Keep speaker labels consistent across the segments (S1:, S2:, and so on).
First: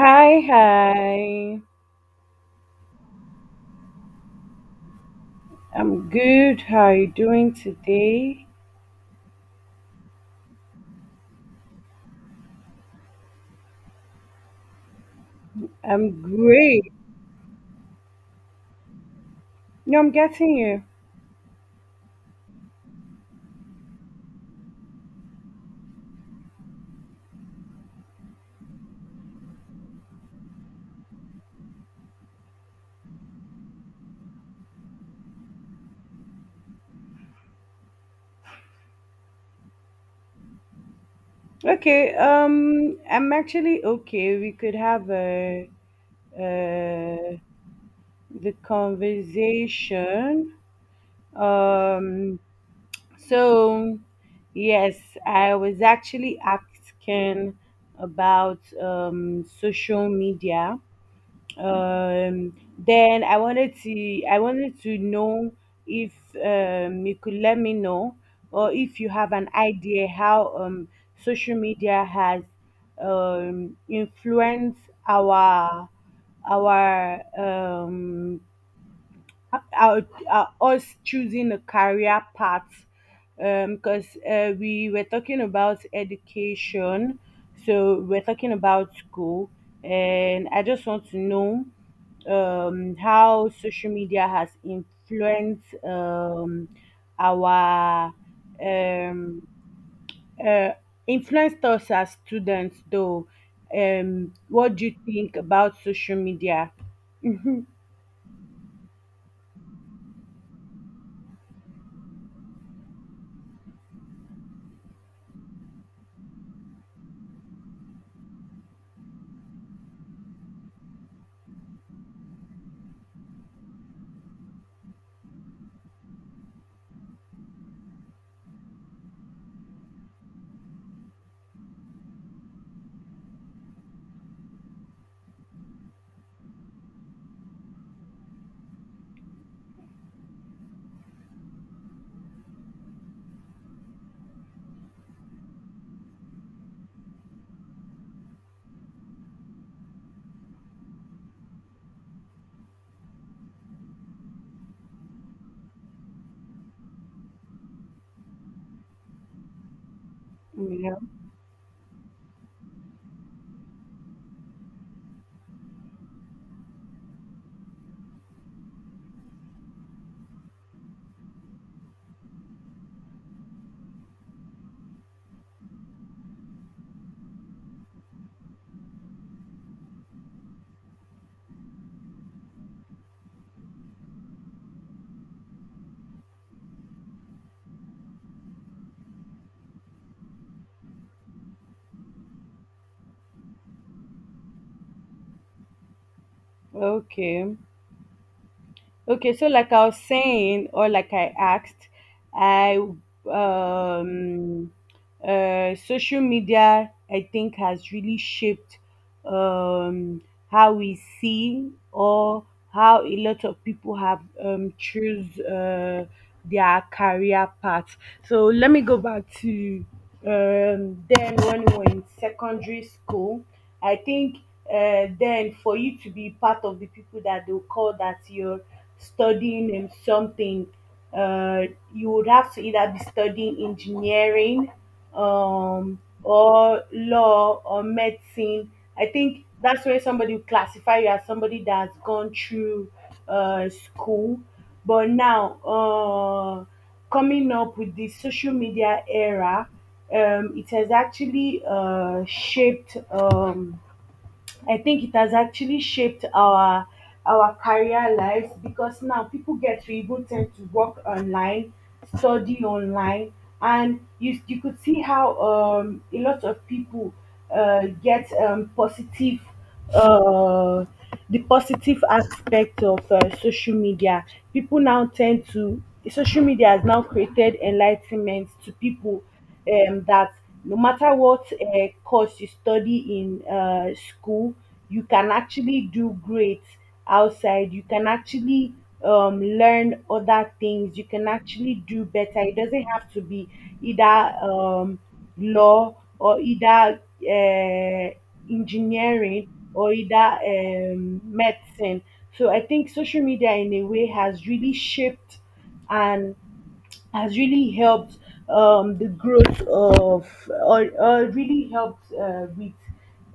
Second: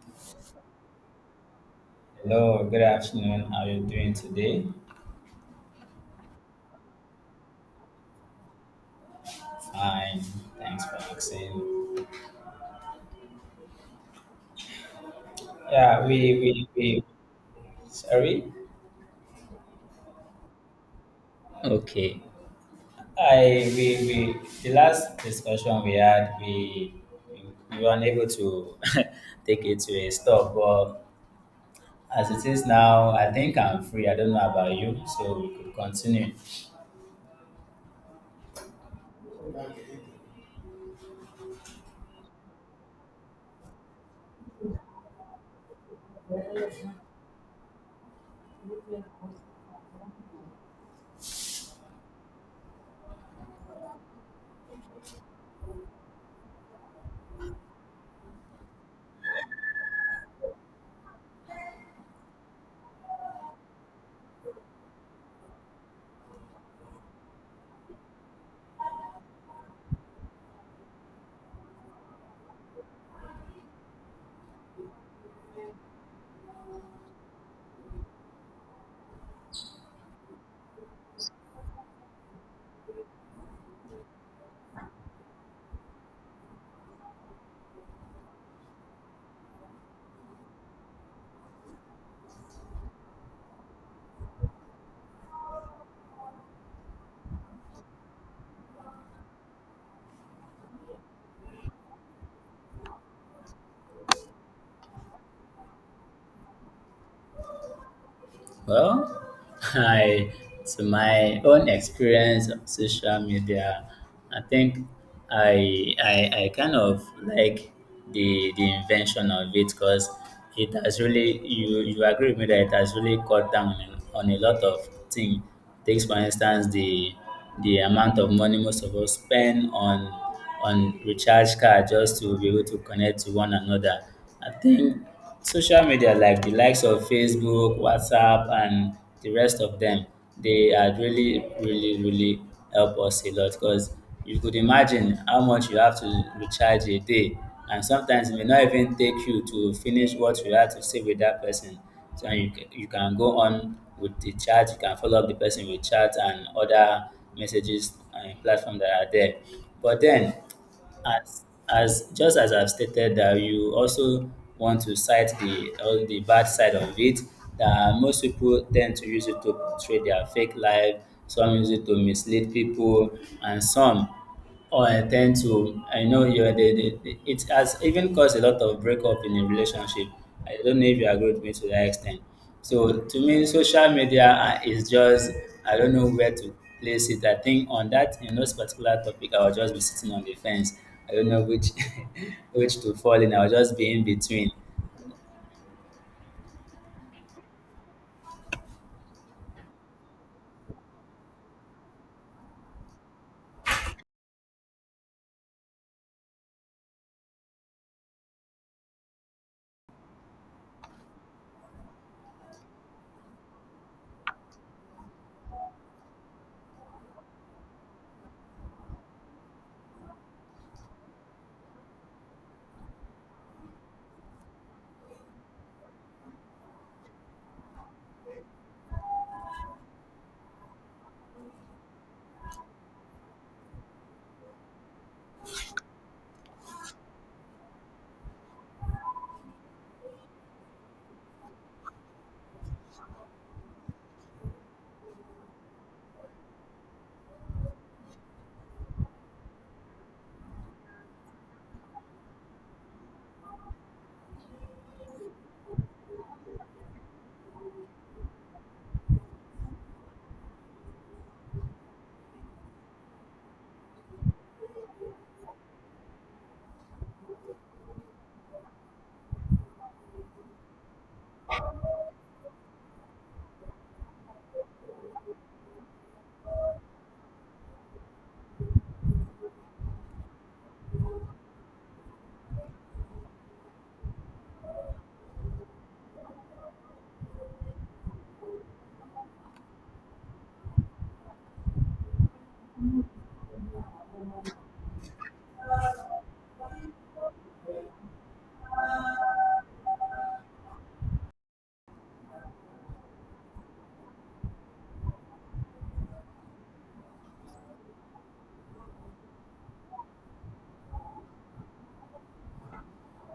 S1: Hi, hi.
S2: Hello, good afternoon. How are you doing today?
S1: I'm good. How are you doing today?
S2: Fine, thanks for asking. Yeah,
S1: I'm
S2: we
S1: great.
S2: sorry.
S1: No, I'm getting you.
S2: Okay. I we The last discussion we had we were unable to take it to a stop, but as it is now, I think I'm free. I don't know about you, so we could continue.
S1: Okay. I'm actually okay. We could have a uh the conversation. Um, so yes, I was actually asking about social media. Then I wanted to know if you could let me know, or if you have an idea how social media has influenced our our um, our, us choosing a career path, because we were talking about education, so we're talking about school, and I just want to know how social media has influenced our um, uh, influenced us as students, though. What do you think about social media?
S2: Well, I to my own experience of social media, I think I I, I kind of like the invention of it because it has really you agree with me that it has really cut down on a lot of things. Takes for instance the amount of money most of us spend on recharge card just to be able to connect to one another. I think social media like the likes of Facebook, WhatsApp, and the rest of them, they are really, really, really help us a lot because you could imagine how much you have to recharge a day, and sometimes it may not even take you to finish what you had to say with that person. So you can go on with the chat. You can follow up the person with chat and other messages and platform that are there. But then,
S1: yeah.
S2: as as just as I've stated that you also want to cite the all the bad side of it, that most people tend to use it to portray their fake life, some use it to mislead people, and some or I tend to I know you it has even caused a lot of breakup in a relationship. I don't know if you agree with me to that extent. So to me, social media is just I don't know where to place it. I think on that in those particular topic, I'll just be sitting on the fence. I don't know which which to fall in. I'll just be in between.
S1: Okay. Okay, so like I was saying, or like I asked, I um social media I think has really shaped um, how we see, or how a lot of people have choose their career path. So let me go back to then when we were in secondary school. I think then for you to be part of the people that they'll call that you're studying something, uh, you would have to either be studying engineering, or law, or medicine. I think that's where somebody will classify you as somebody that's gone through school. But now, coming up with the social media era, it has actually shaped. I think it has actually shaped our career lives, because now people get to even tend to work online, study online, and you could see how a lot of people get positive uh, the positive aspect of social media. People now tend to social media has now created enlightenment to people that no matter what course you study in school, you can actually do great outside, you can actually learn other things, you can actually do better. It doesn't have to be either um, law, or either engineering, or either medicine. So I think social media in a way has really shaped and has really helped the growth of, or really helped with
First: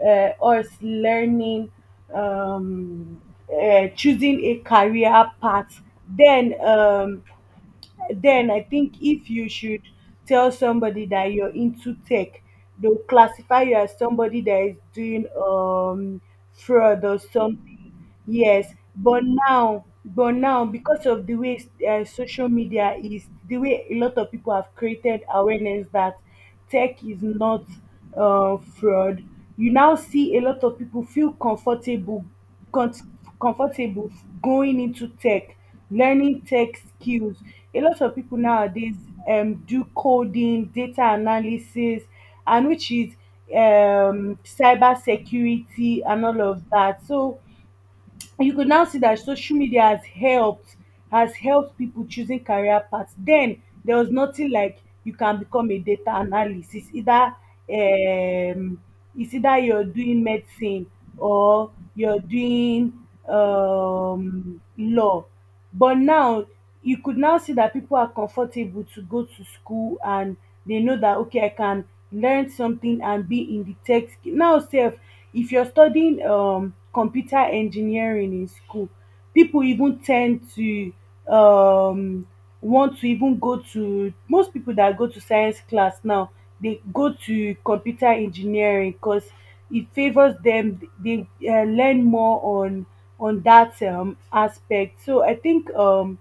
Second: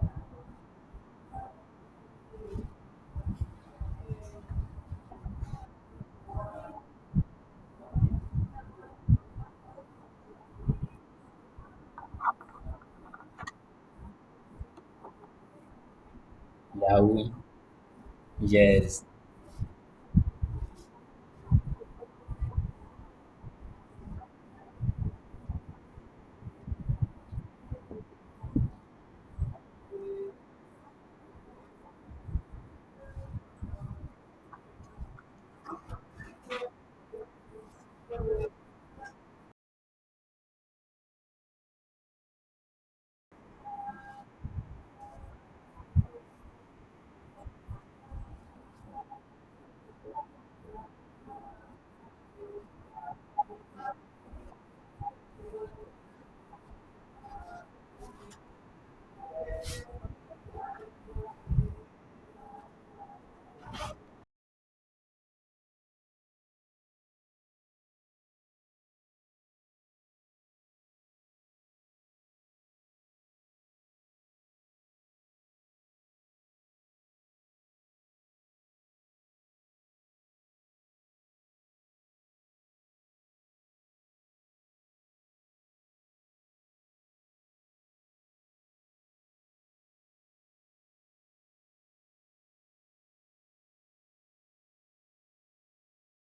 S1: us learning, um, choosing a career path. Then then I think if you should tell somebody that you're into tech, they'll classify you as somebody that is doing fraud or
S2: Yahoo.
S1: something. Yes,
S2: Yes.
S1: but now because of the way social media is, the way a lot of people have created awareness that tech is not fraud, you now see a lot of people feel comfortable, con- comfortable going into tech, learning tech skills. A lot of people nowadays do coding, data analysis, and which is cyber security and all of that. So and you could now see that social media has helped, has helped people choosing career paths. Then there was nothing like you can become a data analyst. It's either you're doing medicine, or you're doing law. But now you could now see that people are comfortable to go to school, and they know that okay, I can learn something and be in the tech, now sef if you're studying computer engineering in school, people even tend to um want to even go to most people that go to science class now, they go to computer engineering because it favors them. They learn more on that aspect. So I think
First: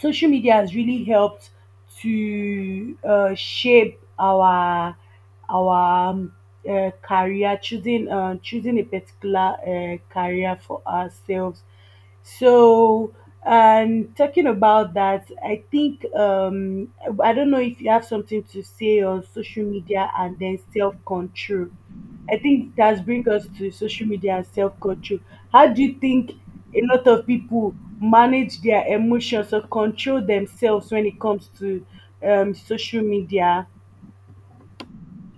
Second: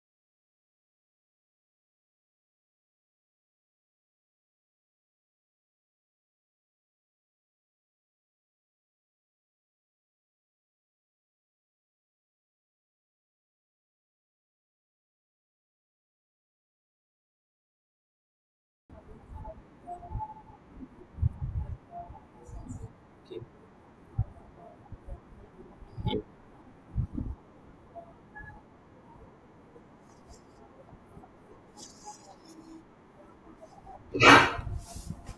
S1: social media has really helped to shape our our um, career choosing, choosing a particular career for ourselves. So and talking about that, I think I don't know if you have something to say on social media and then self-control. I think that bring
S2: Okay.
S1: us to social media and self control. How do you
S2: Yeah.
S1: think a lot of people manage their emotions or control themselves when it comes to social media?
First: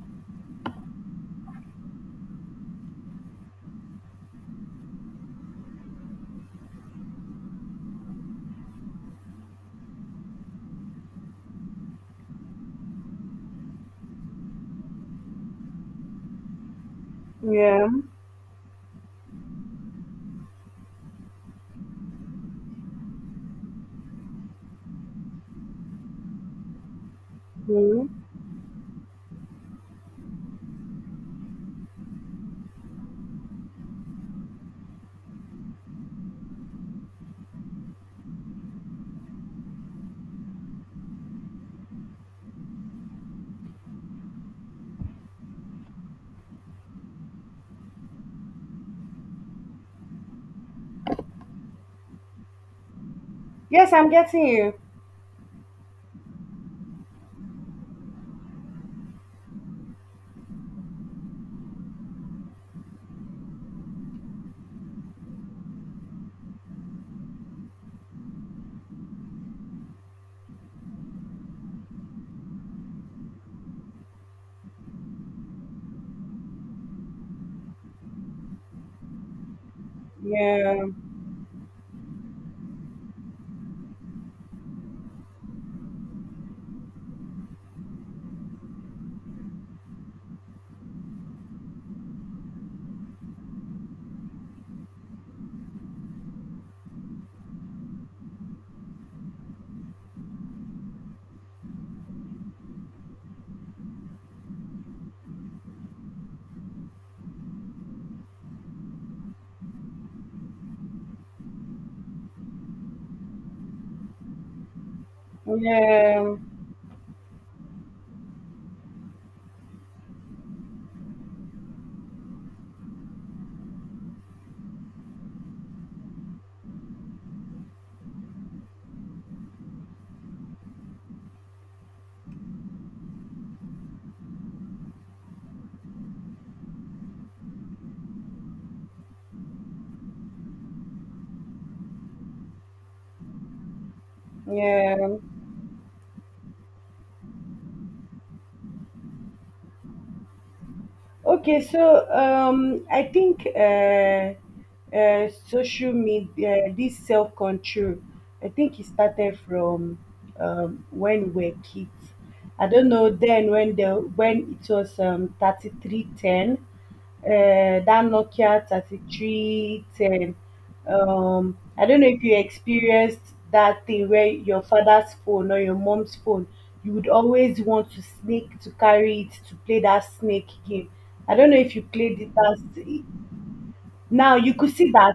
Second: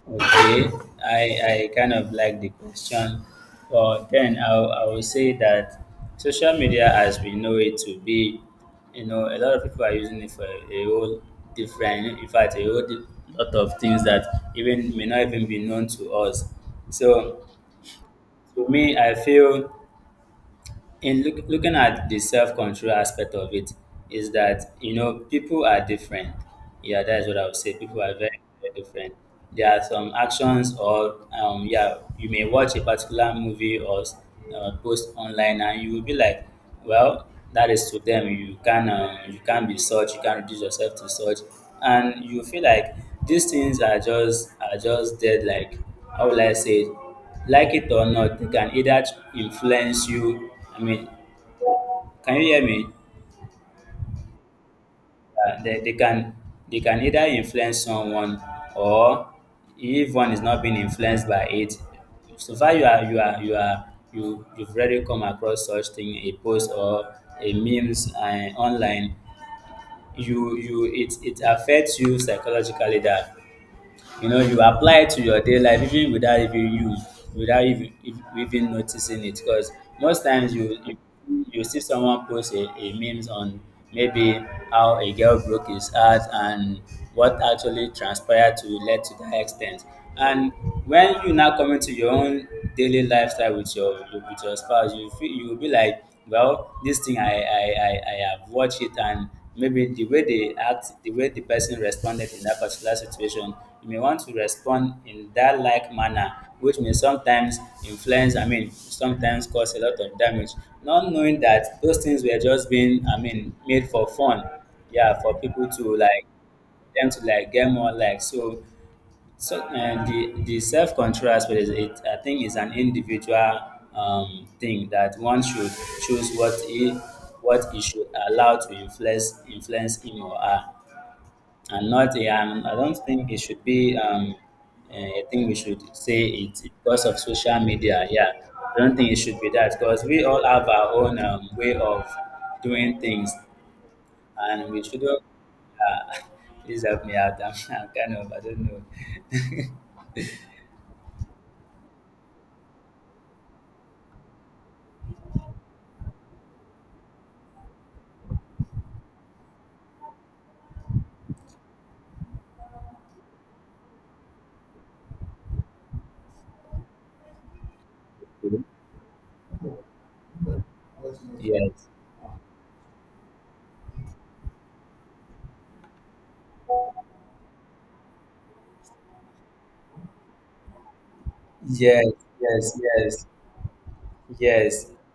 S2: Okay, I kind of like the question, but then I will say that social media, as we know it to be, a lot of people are using it for a whole different, in fact, a whole lot of things that even may not even be known to us. So,
S1: Yeah.
S2: to me, I feel looking at the self-control aspect of it is that you know people are different. Yeah, that is what I would say. People are
S1: Mhm.
S2: very, very different. There are some actions or yeah, you may watch a particular movie or post online, and you will be like, well, that is to them. You can you can be such, you can reduce yourself to such, and you feel like these things are just dead. Like, how will I say it? Like it or not, they can either influence you. I mean, can you hear me?
S1: Yes, I'm getting you.
S2: Uh, they, they can they can either influence someone, or if one is not being influenced by it. So far, you you've already come across such thing, a post or a memes online. You it affects you psychologically that you apply it to your day life even without even use without even if- even noticing it, because most times you
S1: Yeah.
S2: you, you see someone post a memes on maybe how a girl broke his heart and what actually transpired to led to that extent. And when you now come into your own daily lifestyle with your spouse, you will be like, well, this thing, I have watched it, and maybe the way they act, the way the person responded in that particular situation, you may want to respond in that like manner, which may sometimes influence, I mean, sometimes cause a lot of damage, not knowing that those things were just being, I mean, made for fun. Yeah, for people to like,
S1: Yeah.
S2: them to like get more likes. The self control aspect is it. I think is an individual thing, that one should choose what he should allow to influence him or her, and not a. I don't think it should be I think we should say it's because of social media. Yeah, I don't think it should be that, because we all have our own way of doing things, and we
S1: Yeah.
S2: shouldn't. Uh, please help me out. I'm kind of I don't
S1: Okay, so I think social media, this self control, I think it started from when we were kids. I don't know then when the when it was 3310, that
S2: know.
S1: Nokia 3310. I
S2: Yes,
S1: don't know if you experienced that thing where your father's phone or your mom's phone, you would always want to snake to carry it to play that snake game. I don't know if you
S2: yes,
S1: played it as
S2: yes, yes,
S1: now you could
S2: yes.
S1: see that.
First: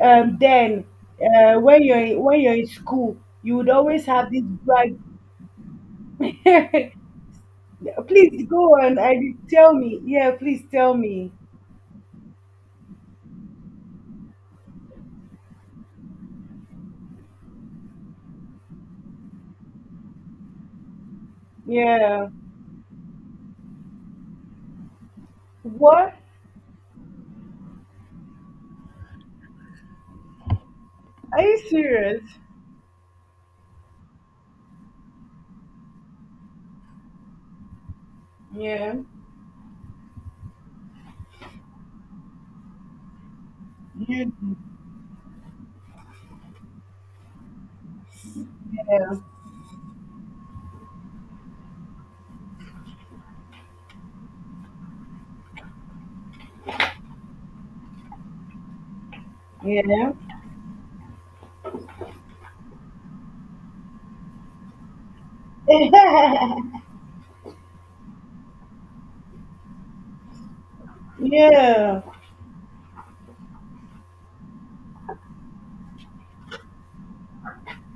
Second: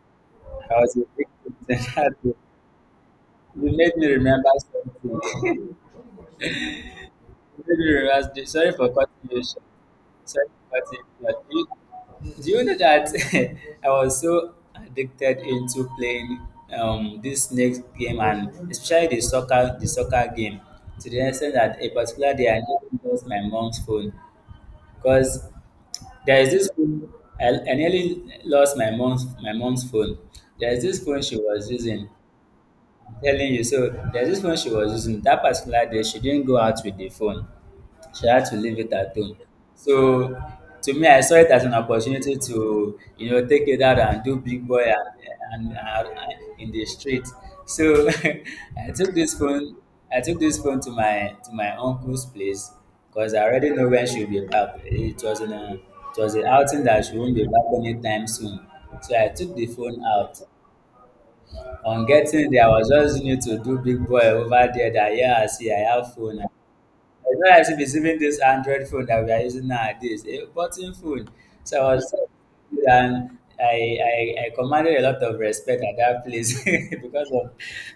S2: I
S1: Then
S2: was a victim.
S1: when you're in school, you would
S2: You made
S1: always
S2: me
S1: have this
S2: remember
S1: brag.
S2: something. You made me remember.
S1: please
S2: Sorry
S1: go
S2: for
S1: on
S2: cutting
S1: and
S2: you short.
S1: tell me. Yeah,
S2: Sorry
S1: please
S2: for
S1: tell
S2: cutting you
S1: me.
S2: short. Do you know that I was so addicted into playing this snake game, and especially the soccer game, to the extent that a
S1: Yeah.
S2: particular day I nearly lost my mom's phone. Because
S1: What?
S2: there is this phone, I nearly lost my mom's phone. There is this phone she
S1: Are you
S2: was using.
S1: serious?
S2: I'm telling you, so there's this phone she was using. That particular day she didn't go out with the phone. She had to leave it
S1: Yeah.
S2: at home. So to me, I saw it as an opportunity to, you know, take it out and
S1: You
S2: do big boy, and in the street. So I
S1: yeah.
S2: took this phone. I took this phone to my uncle's place because I already know when she'll be back. It was an outing that she won't be back anytime soon. So I took the phone
S1: Yeah.
S2: out. On getting there, I was just need to do big boy over there. That, yeah, see, I have phone. It's not as if it's even this Android phone that we are using nowadays, a button phone. So I
S1: yeah.
S2: was, and I commanded a lot of respect at that place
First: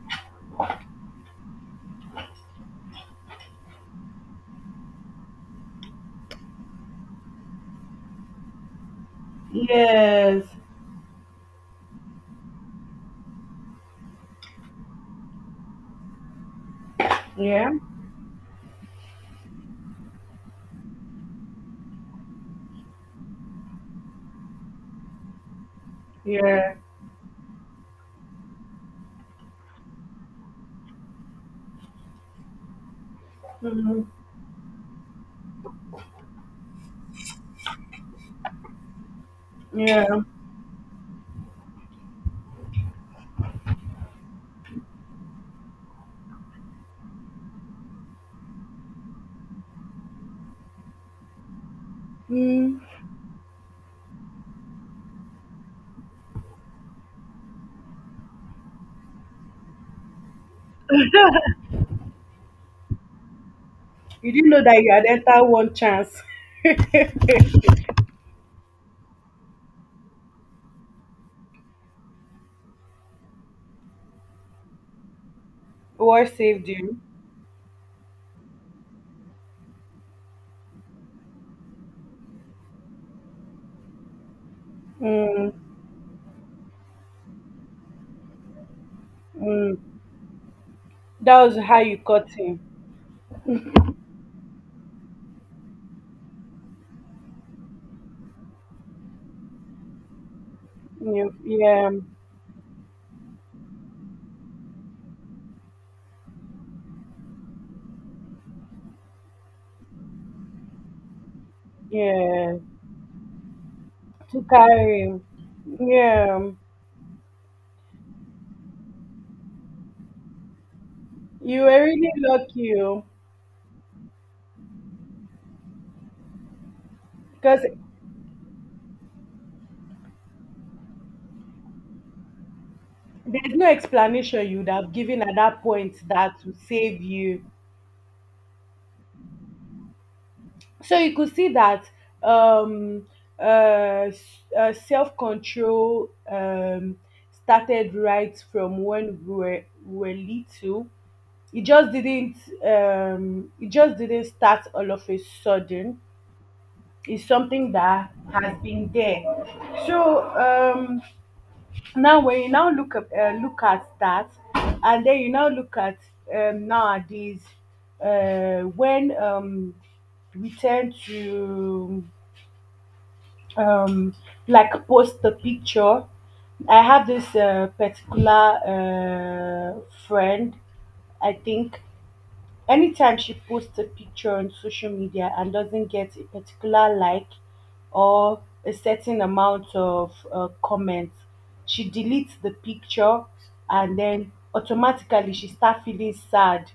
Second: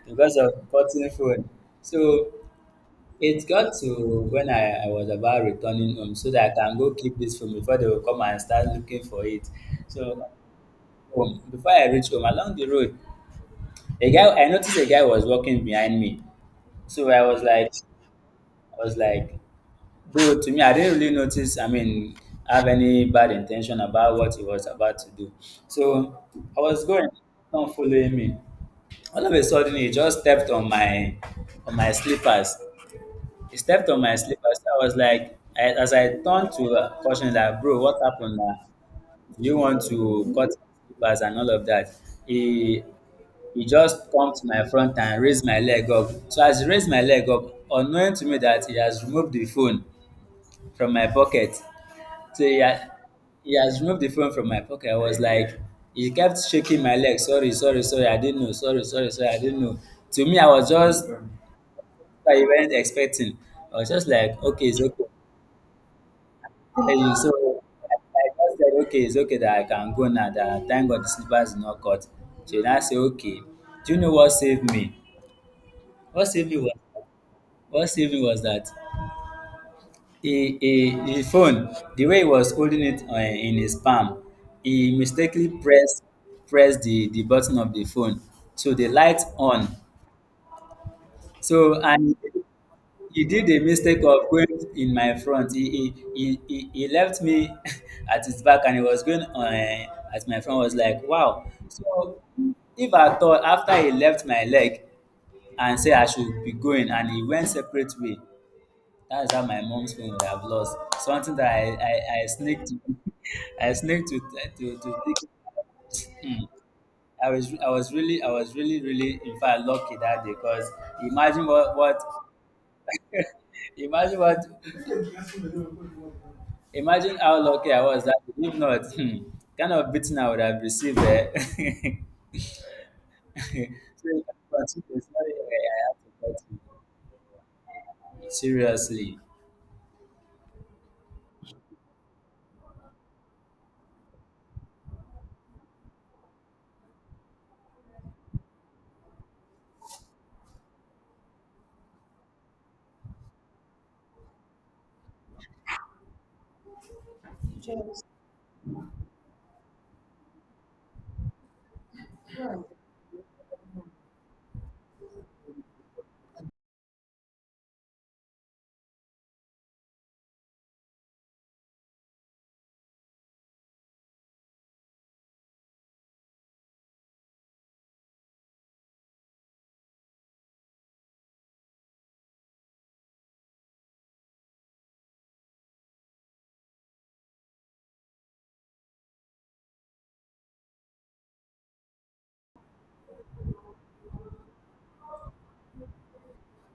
S2: because of button phone. So it got to when I was about returning home, so that I can go keep this phone before they will come and start looking for it. So
S1: Yes.
S2: home, before I reach home along the road, a guy I noticed a guy was walking behind me. So I was
S1: Yeah.
S2: like I was like bro, to me, I didn't really notice, I mean, have any bad intention about what he was about to do. So I
S1: Yeah.
S2: was going, not following me. All of a sudden, he just stepped on my slippers. He stepped on
S1: Mhm.
S2: my slippers. I was like, I, as I turned to caution, like, bro, what happened now? Do you want
S1: Yeah.
S2: to cut slippers and all of that? He he just come to my front and raised my leg up. So as he raised my leg up, unknowing to me that he has removed the phone from my pocket. So
S1: Mm.
S2: he has removed the phone from my pocket. I was like, he kept shaking my leg. Sorry, sorry, sorry. I didn't know. Sorry, sorry, sorry. I didn't know. To me, I was just, I wasn't expecting. I was just
S1: You
S2: like,
S1: didn't know
S2: okay, it's
S1: that you had
S2: okay.
S1: entered one chance.
S2: And so I just said, okay, it's okay, that I can go now. That thank God the slippers is not cut. So then I say, okay. Do you know what saved me? What
S1: What
S2: saved me
S1: saved
S2: was
S1: you?
S2: what saved me was that he the phone the way he was holding it in his palm, he mistakenly
S1: Mm.
S2: pressed the button of the phone, so the light on.
S1: Mm. That was how
S2: So,
S1: you
S2: and
S1: caught him.
S2: he did the mistake of going in my front. He left me at his back, and he was going on at my front. I was like,
S1: Yeah.
S2: wow.
S1: Yeah.
S2: So if I thought after he left my leg and say I should be going, and he went separate way, that's how my mom's phone would have lost. Something that I
S1: Yeah.
S2: sneaked I sneaked to
S1: To
S2: to to
S1: carry him.
S2: take. Hmm.
S1: Yeah.
S2: I was really really in fact lucky that day, because imagine
S1: You were
S2: what
S1: really lucky oh,
S2: imagine what imagine how
S1: because
S2: lucky I was that day. If not, kind of beating I would have received there. So you
S1: there's no
S2: can
S1: explanation you'd have
S2: continue.
S1: given
S2: Sorry,
S1: at that
S2: I
S1: point
S2: have to
S1: that
S2: cut
S1: would
S2: you.
S1: save you.
S2: Seriously,
S1: So you could see that um, uh, s- self control started right from when we were little. It just didn't. It just didn't start all of a sudden. It's something that has been there. So now when you now look up look at that, and then you now look at nowadays when we tend to um, like post the picture. I have this particular friend, I think anytime she posts a picture on social media and doesn't get a particular like or a certain amount of comments, she deletes the picture, and then automatically she start feeling sad.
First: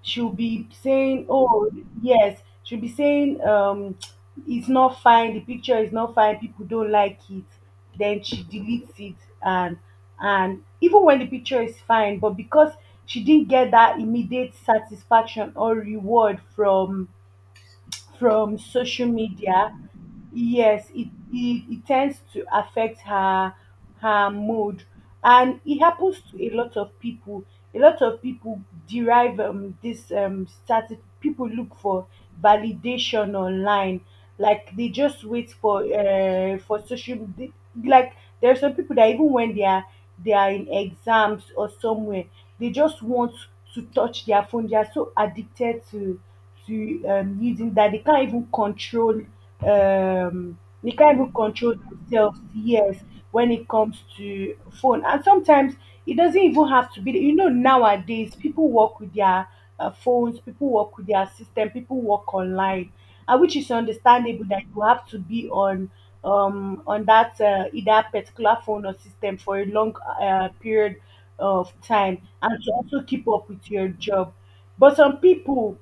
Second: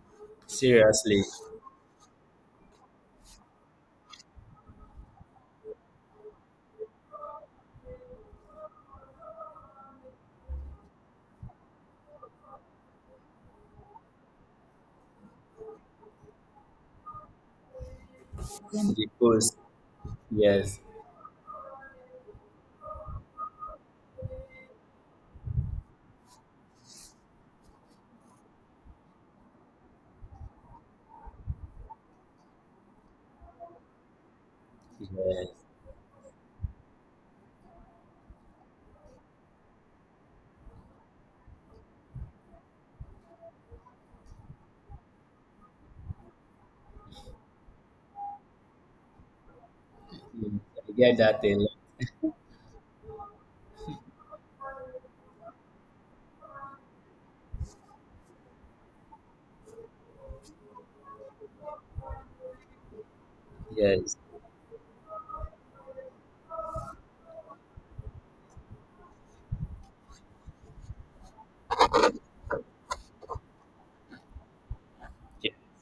S1: She'll be
S2: seriously,
S1: saying, "Oh, yes," she'll be saying, "It's not fine. The picture is not fine. People don't like it." Then she deletes it, and and even when the picture is fine, but because she didn't get that immediate satisfaction or reward from social
S2: the ghost.
S1: media,
S2: Yes,
S1: yes, it it tends to affect her, her mood. And it happens to a lot of people. A lot of people derive this static, people look for validation online, like they just
S2: yes.
S1: wait for social like there are some people that even when they are in exams or somewhere, they just want to touch their phone. They are so addicted to using, that they can't even control um
S2: Mm,
S1: they
S2: I
S1: can't
S2: get
S1: even
S2: that a lot.
S1: control themselves, yes, when it comes to phone. And sometimes it doesn't even have to be, you know, nowadays people work with their phones, people work with their system, people work online, and which is
S2: Yes.
S1: understandable that you have to be on that either particular phone or system for a long period of time, and to also keep up with your job. But some
S2: Yeah.
S1: people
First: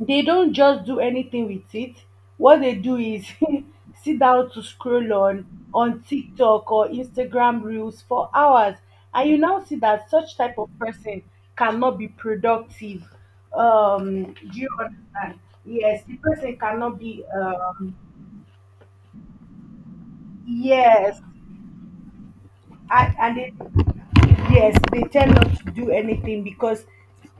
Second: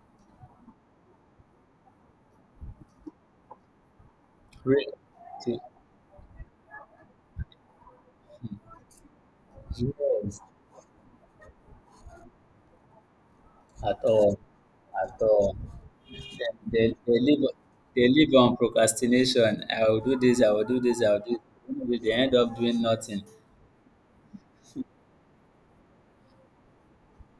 S1: they don't just do anything with it. What they do is sit down to
S2: Re-
S1: scroll
S2: to-
S1: on TikTok or Instagram reels for hours, and you now see that such
S2: Yes.
S1: type of person cannot be productive.
S2: At all.
S1: Do you
S2: At
S1: understand?
S2: all.
S1: Yes, the person
S2: They,
S1: cannot
S2: they
S1: be.
S2: live they live on procrastination. I will do this, I will do this, I
S1: Yes,
S2: will do this. They end up doing
S1: and,
S2: nothing.
S1: and they yes they tend not to do anything because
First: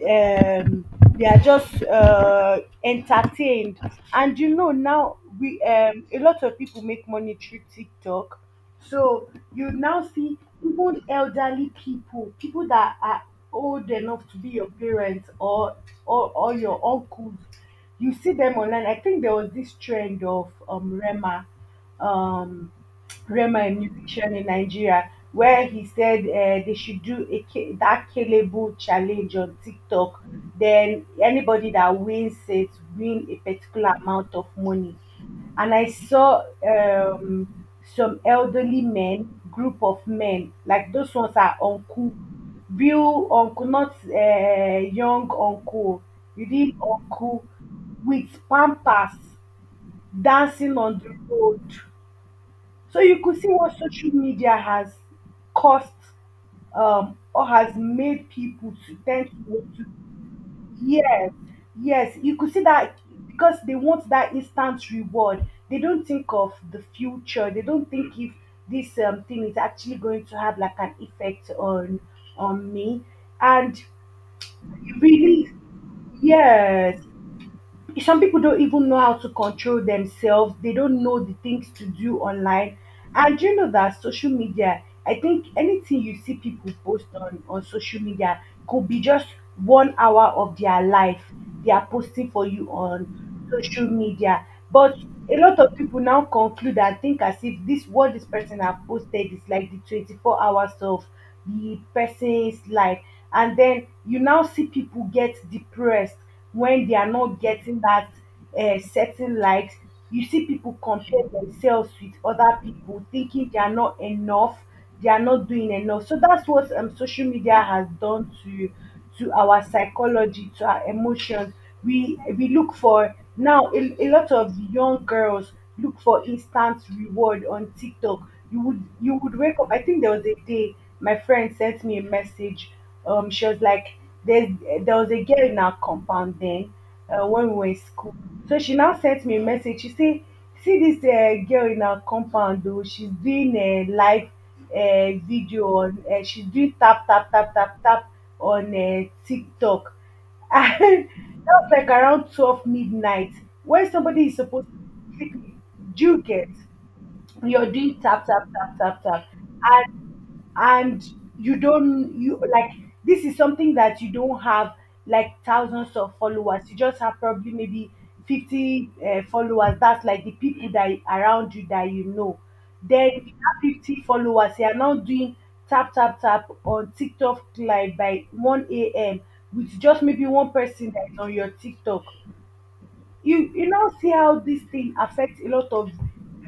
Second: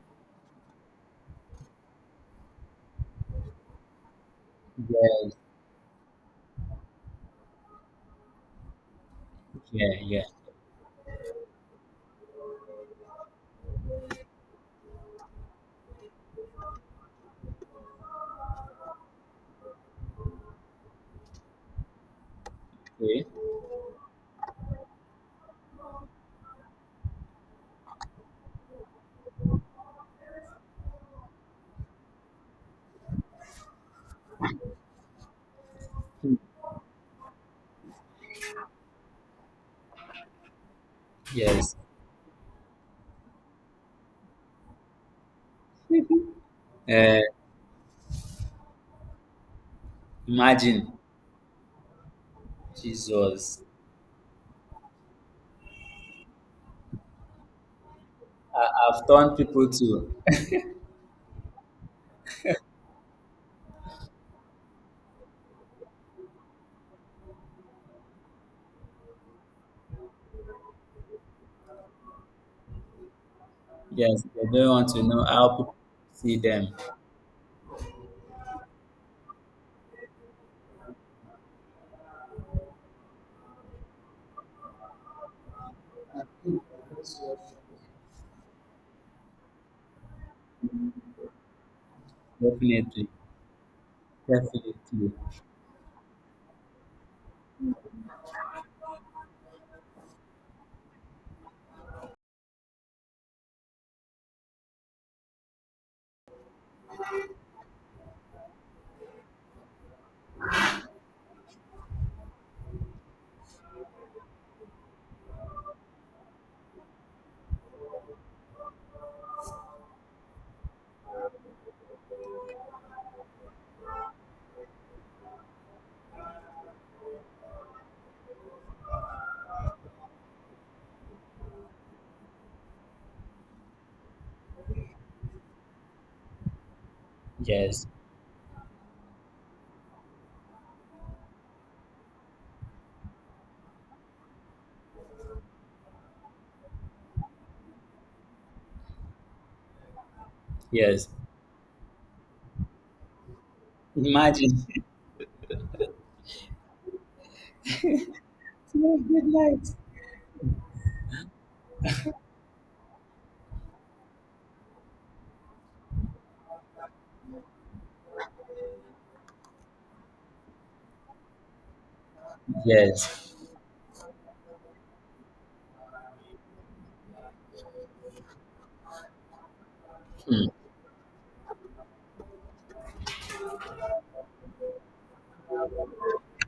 S1: um they are just entertained. And you know, now
S2: Yes.
S1: we a lot of people make money through tiktok, so you
S2: Yeah,
S1: now
S2: yeah.
S1: see even elderly people, people that are old enough to be your parents, or or your uncles, you see them online. I think there was this trend of um
S2: Okay.
S1: Rema, a musician in Nigeria, where he said they should do a, that Kelebu challenge on TikTok. Then anybody that wins it win a particular amount of money. And I saw some elderly men, group of men, like those ones are
S2: Yes.
S1: uncle, real uncle, not young uncle, real
S2: Uh,
S1: uncle, with pampers dancing
S2: imagine.
S1: on the road. So you could see
S2: Jesus.
S1: what social media has caused, or has made
S2: I,
S1: people to
S2: I've
S1: tend to
S2: turned people
S1: want to.
S2: to
S1: Yes, yes, you could see that, because they want that instant reward. They don't think of the future. They don't think if this thing is actually going to have like an effect on me. And
S2: yes, they don't want
S1: you
S2: to know how
S1: really,
S2: people see them.
S1: yes, some people don't even know how to control themselves. They don't know the things to do online. And do you know that social media, I think anything you see people post on social media could be just one hour of their life they are posting for you
S2: Definitely.
S1: on social media.
S2: Definitely.
S1: But a lot of people now conclude and think as if this what this person have posted is like the 24 hours of the person's life. And then you now see people get depressed when they are not getting that certain likes. You see people compare themselves with other people, thinking they are not enough, they are not doing enough. So that's what social media has done to our psychology, to our emotions. We look for now a lot of young girls look for instant reward on TikTok. You would wake up. I think there was a day my friend sent me a message. She was like, there was a girl in our compound then when we were in
S2: Yes.
S1: school. So she now sent me a message. She say, see this girl in our compound though. She's doing a live video on. She's doing tap tap tap tap tap on TikTok. And
S2: Yes.
S1: that was like around 12 midnight when somebody is supposed
S2: Imagine.
S1: to be sleeping. Do you get? You're doing tap tap tap
S2: Today's
S1: tap tap,
S2: deadlines.
S1: and you don't, you like, this is something that you don't have, like, thousands of followers. You just have probably maybe 50 followers. That's like the people that are around you that you know. Then if you
S2: Yes.
S1: have 50 followers, you are now doing tap tap tap on tiktok live by 1 a.m with just maybe
S2: Hmm.
S1: one person that's on your tiktok. You now see how this thing affects a lot of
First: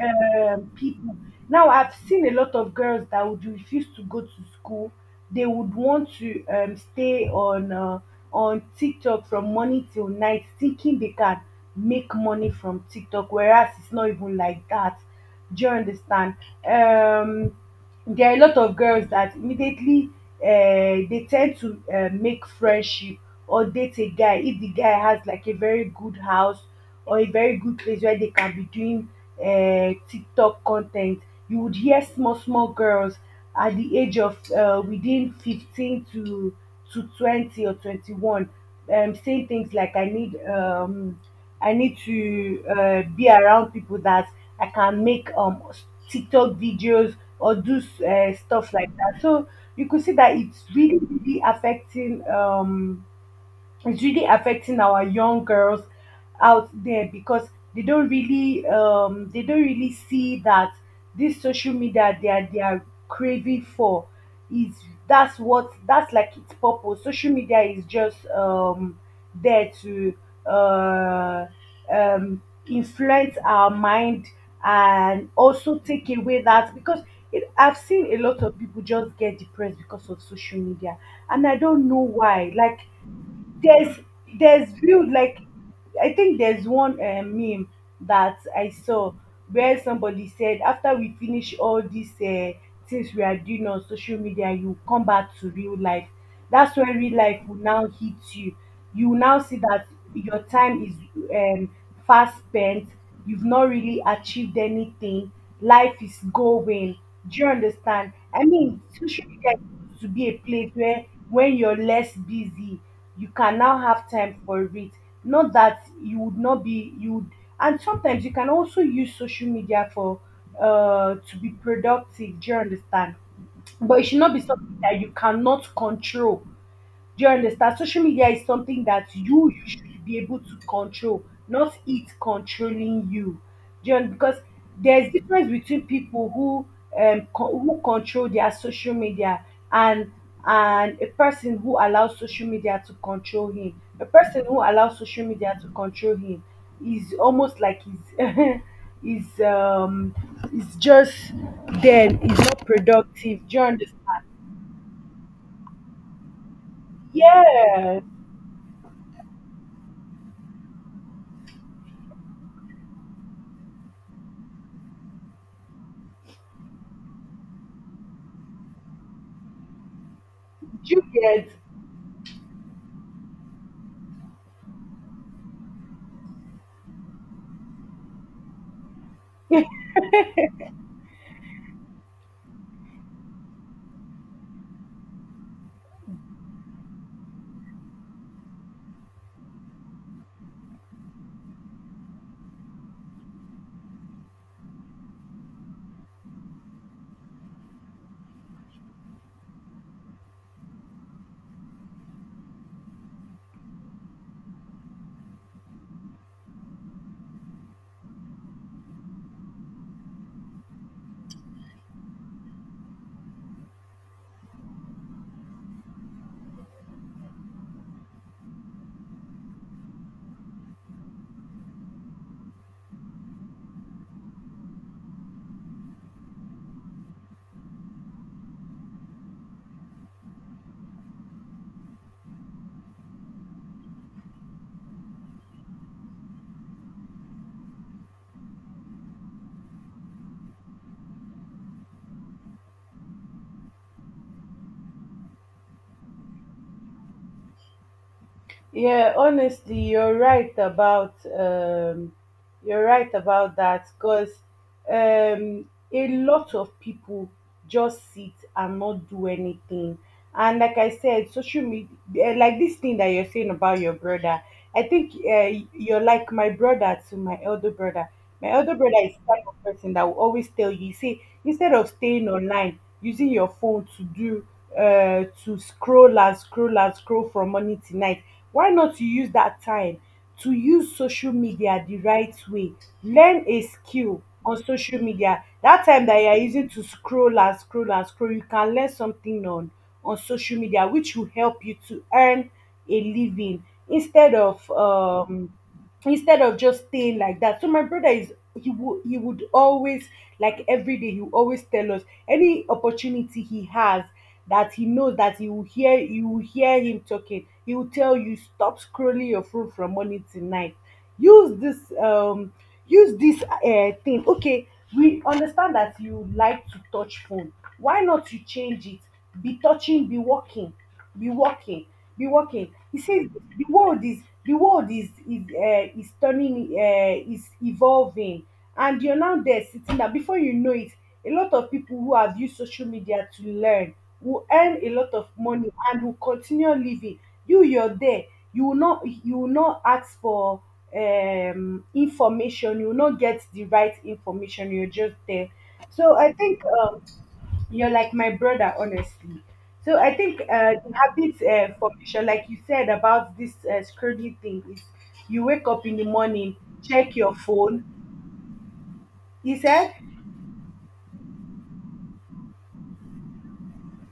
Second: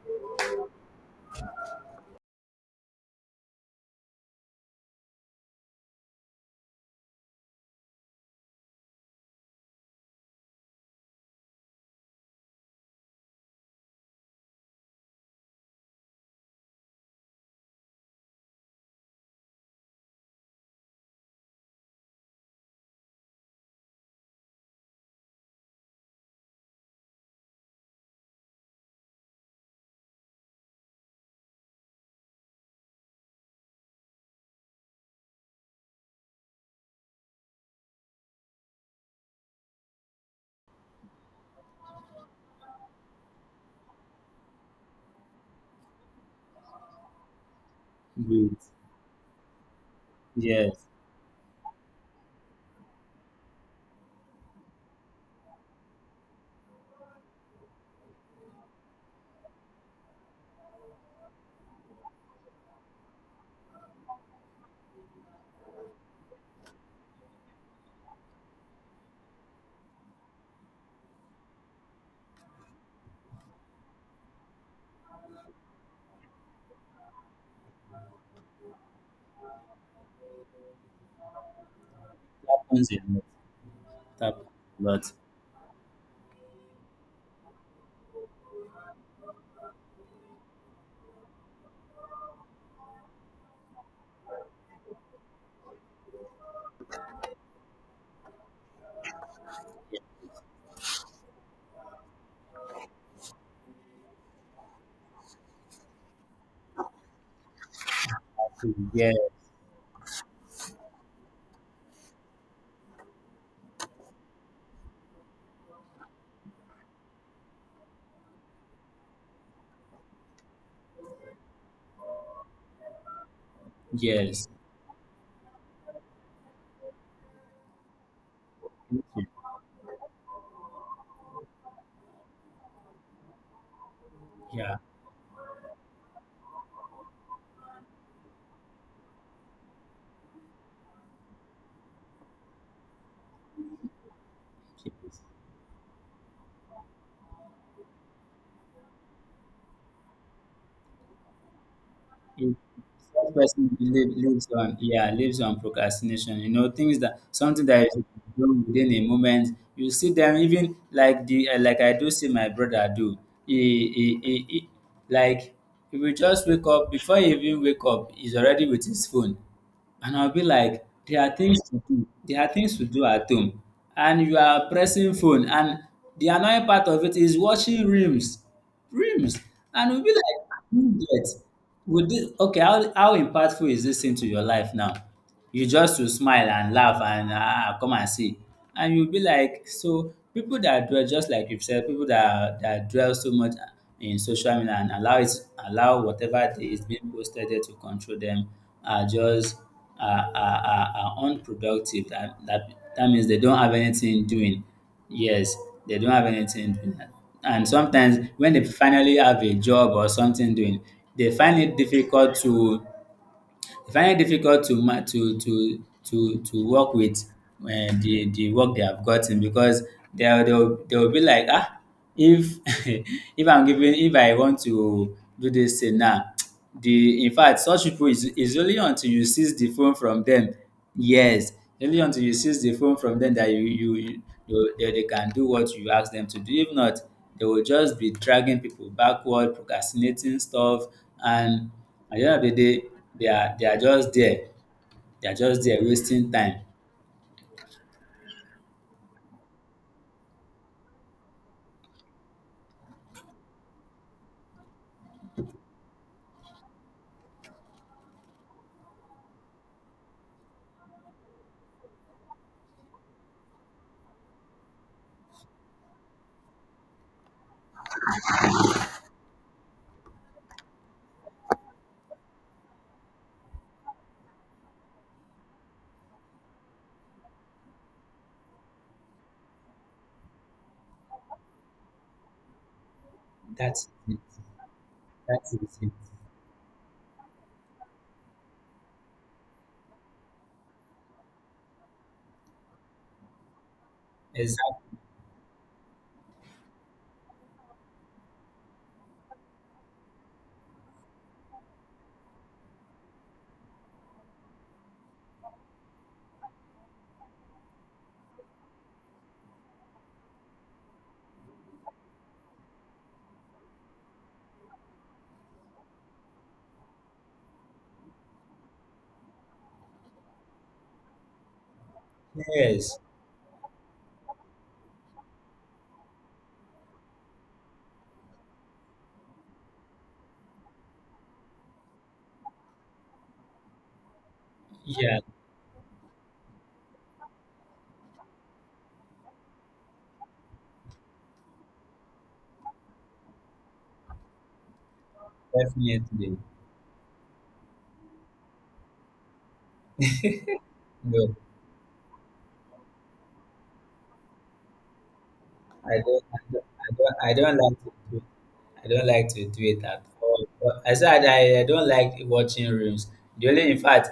S1: people. Now I've seen a lot of girls that would refuse to go to school. They would want to stay on on TikTok from morning till night, thinking they can make money from TikTok, whereas it's not even like that. Do you understand? Um, there are a lot of girls that immediately they tend to make friendship or date a guy if the guy has like a very good house or a very good place where they can be doing TikTok content. You would hear small small girls at the age of within 15 to 20 or 21, saying things like I need to be around people that I can make TikTok videos or do
S2: Great.
S1: stuff like that. So you could see that it's
S2: Yes.
S1: really really affecting it's really affecting our young girls out there because they don't really see that this social media they are craving for is that's what that's like its purpose. Social media is just there to uh um influence our mind and also take away that because I've seen a lot of people just get depressed because of social media, and I don't know why.
S2: That
S1: Like,
S2: happens a lot.
S1: there's
S2: That
S1: there's build,
S2: happens
S1: like, I think there's one meme that I saw where somebody said after we finish all these things we are doing on social media, you come back to real life. That's when real life will now hit you. You now see that your time is, um, fast spent, you've not really achieved anything, life is going. Do you understand?
S2: a
S1: I
S2: lot.
S1: mean,
S2: Yes.
S1: social media is supposed to be a place where, when you're less busy, you can now have time for it. Not that you would not be, you would, and sometimes you can also use social media for to be productive. Do you understand? But it should not be
S2: Yes.
S1: something that you cannot control. Do you understand? Social media is something that
S2: Okay.
S1: you should be able to control, not it controlling you. Because
S2: Yeah.
S1: there's difference between people who who control their social media and and a person who allows social media to control him. A person who allows
S2: Yes.
S1: social media to control him is almost like he's is um is just then is
S2: If
S1: not
S2: such
S1: productive. Do you
S2: person live-
S1: understand?
S2: lives on yeah, lives on procrastination, you know, things that something that
S1: Yeah.
S2: is done within a moment. You see them even like the like I do see my brother do. He like he will just wake up, before he even wake up, he's already with his phone. And I'll be
S1: Do
S2: like,
S1: you
S2: there are
S1: get?
S2: things to do. There are things to do at home. And you are pressing phone. And the annoying part of it is watching reels. Reels. And we'll be like, I don't get. Would this, okay, how impactful is this into your life now? You just to smile and laugh, and come and see, and you be like, so people that dwell, just like you said, people that dwell so much in social media, and allow whatever that is being posted there to control them, are just, are unproductive. That means they don't have anything doing. Yes, they don't have anything doing. And sometimes when they finally have a job or something doing, they find it difficult to, work with the work they have gotten, because they will be like, if if I want to do this thing now. the In fact, such people is only until you seize the phone from them. Yes, only until you seize the phone from them, that they can do what you ask them to do. If not, they will just be dragging people backward, procrastinating stuff, and at the end of the day, they are just there. They are just there wasting time.
S1: Yeah, honestly, you're right about that because, um, a lot of people just sit and not do anything. And like I said, social media, like this thing that you're saying about your brother, I think you're like my brother, to my elder brother. My elder brother is the type of person that will always tell you, say, instead of staying online, using your phone to scroll and scroll and scroll from morning to night, why not you use that time to use social media the right way? Learn a
S2: That's it.
S1: skill on social media.
S2: That's it.
S1: That time that you are using to scroll and scroll and scroll, you can learn something on social media, which will help you to earn a living, instead of
S2: Exactly.
S1: um instead of just staying like that. So my brother is he would always, like every day, he would always tell us any opportunity he has, that he knows that you will hear him talking. He will tell you stop scrolling your phone from morning to night. Use this um Use this thing. Okay, we understand that you like to touch phone. Why not you change it? Be touching, be walking, be walking, be walking, he
S2: Yes.
S1: says, the world is the world is is turning, is evolving, and you're now there sitting there. Before you know it, a lot of people who have used social media to learn will earn a lot
S2: Yeah.
S1: of money and will continue living. You're there, you will not ask for information, you will not get the right information, you're just there. So I
S2: Definitely.
S1: think you're like my brother, honestly. So I think the
S2: No.
S1: habit formation, like you said about this scrolling thing, is you wake up in
S2: I
S1: the
S2: don't, I
S1: morning,
S2: don't,
S1: check
S2: I
S1: your
S2: don't, I don't like
S1: phone.
S2: to do it. I don't like to
S1: You
S2: do it
S1: said,
S2: at all. But I said, I don't like watching reels. The only, in fact,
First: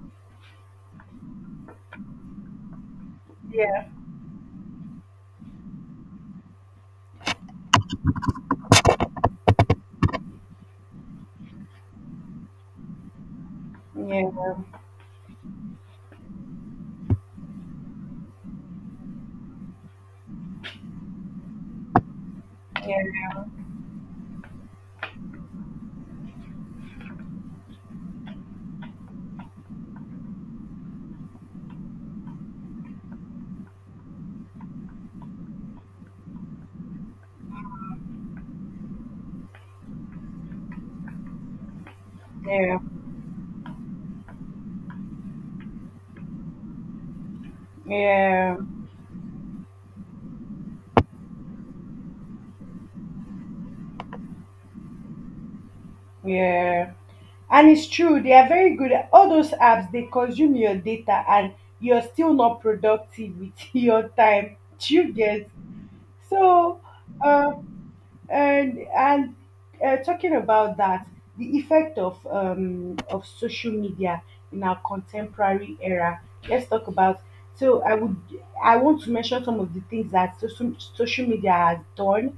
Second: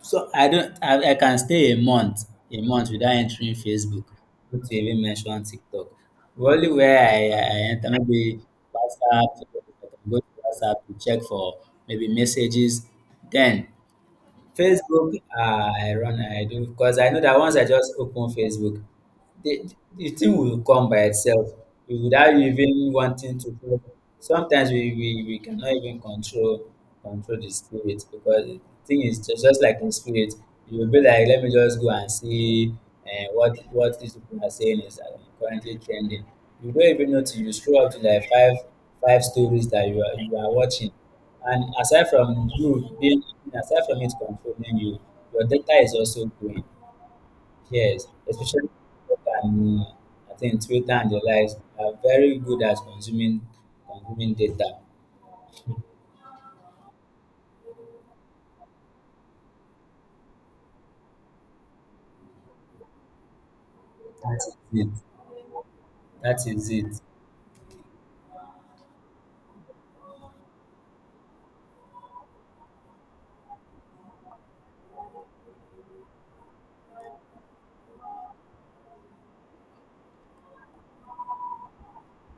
S2: so I don't, I can stay a month without entering
S1: yeah,
S2: Facebook, not to even mention TikTok. The only way I enter, maybe WhatsApp. I can go to WhatsApp to check for maybe messages. Then
S1: yeah,
S2: Facebook, I do, because I know that once I just open Facebook, the the thing will come by itself without you even wanting
S1: yeah,
S2: to help. Sometimes we cannot even control the spirit, because the thing is just like the spirit. You will be like, let me just go and see what these people are saying is currently trending. You don't even know till you scroll up to like five stories that you are watching. And
S1: yeah,
S2: aside from it controlling you, your data is also growing. Yes,
S1: yeah,
S2: especially, and I think Twitter and the likes are very good at consuming data.
S1: yeah. And it's true, they are very good. All those apps, they consume your data, and you're still not productive with your
S2: That
S1: time.
S2: is it.
S1: Do you get?
S2: That is
S1: So.
S2: it.
S1: uh, and talking about that, the effect of social media in our contemporary era. Let's talk about. So I would I want to mention some of the things that social media has done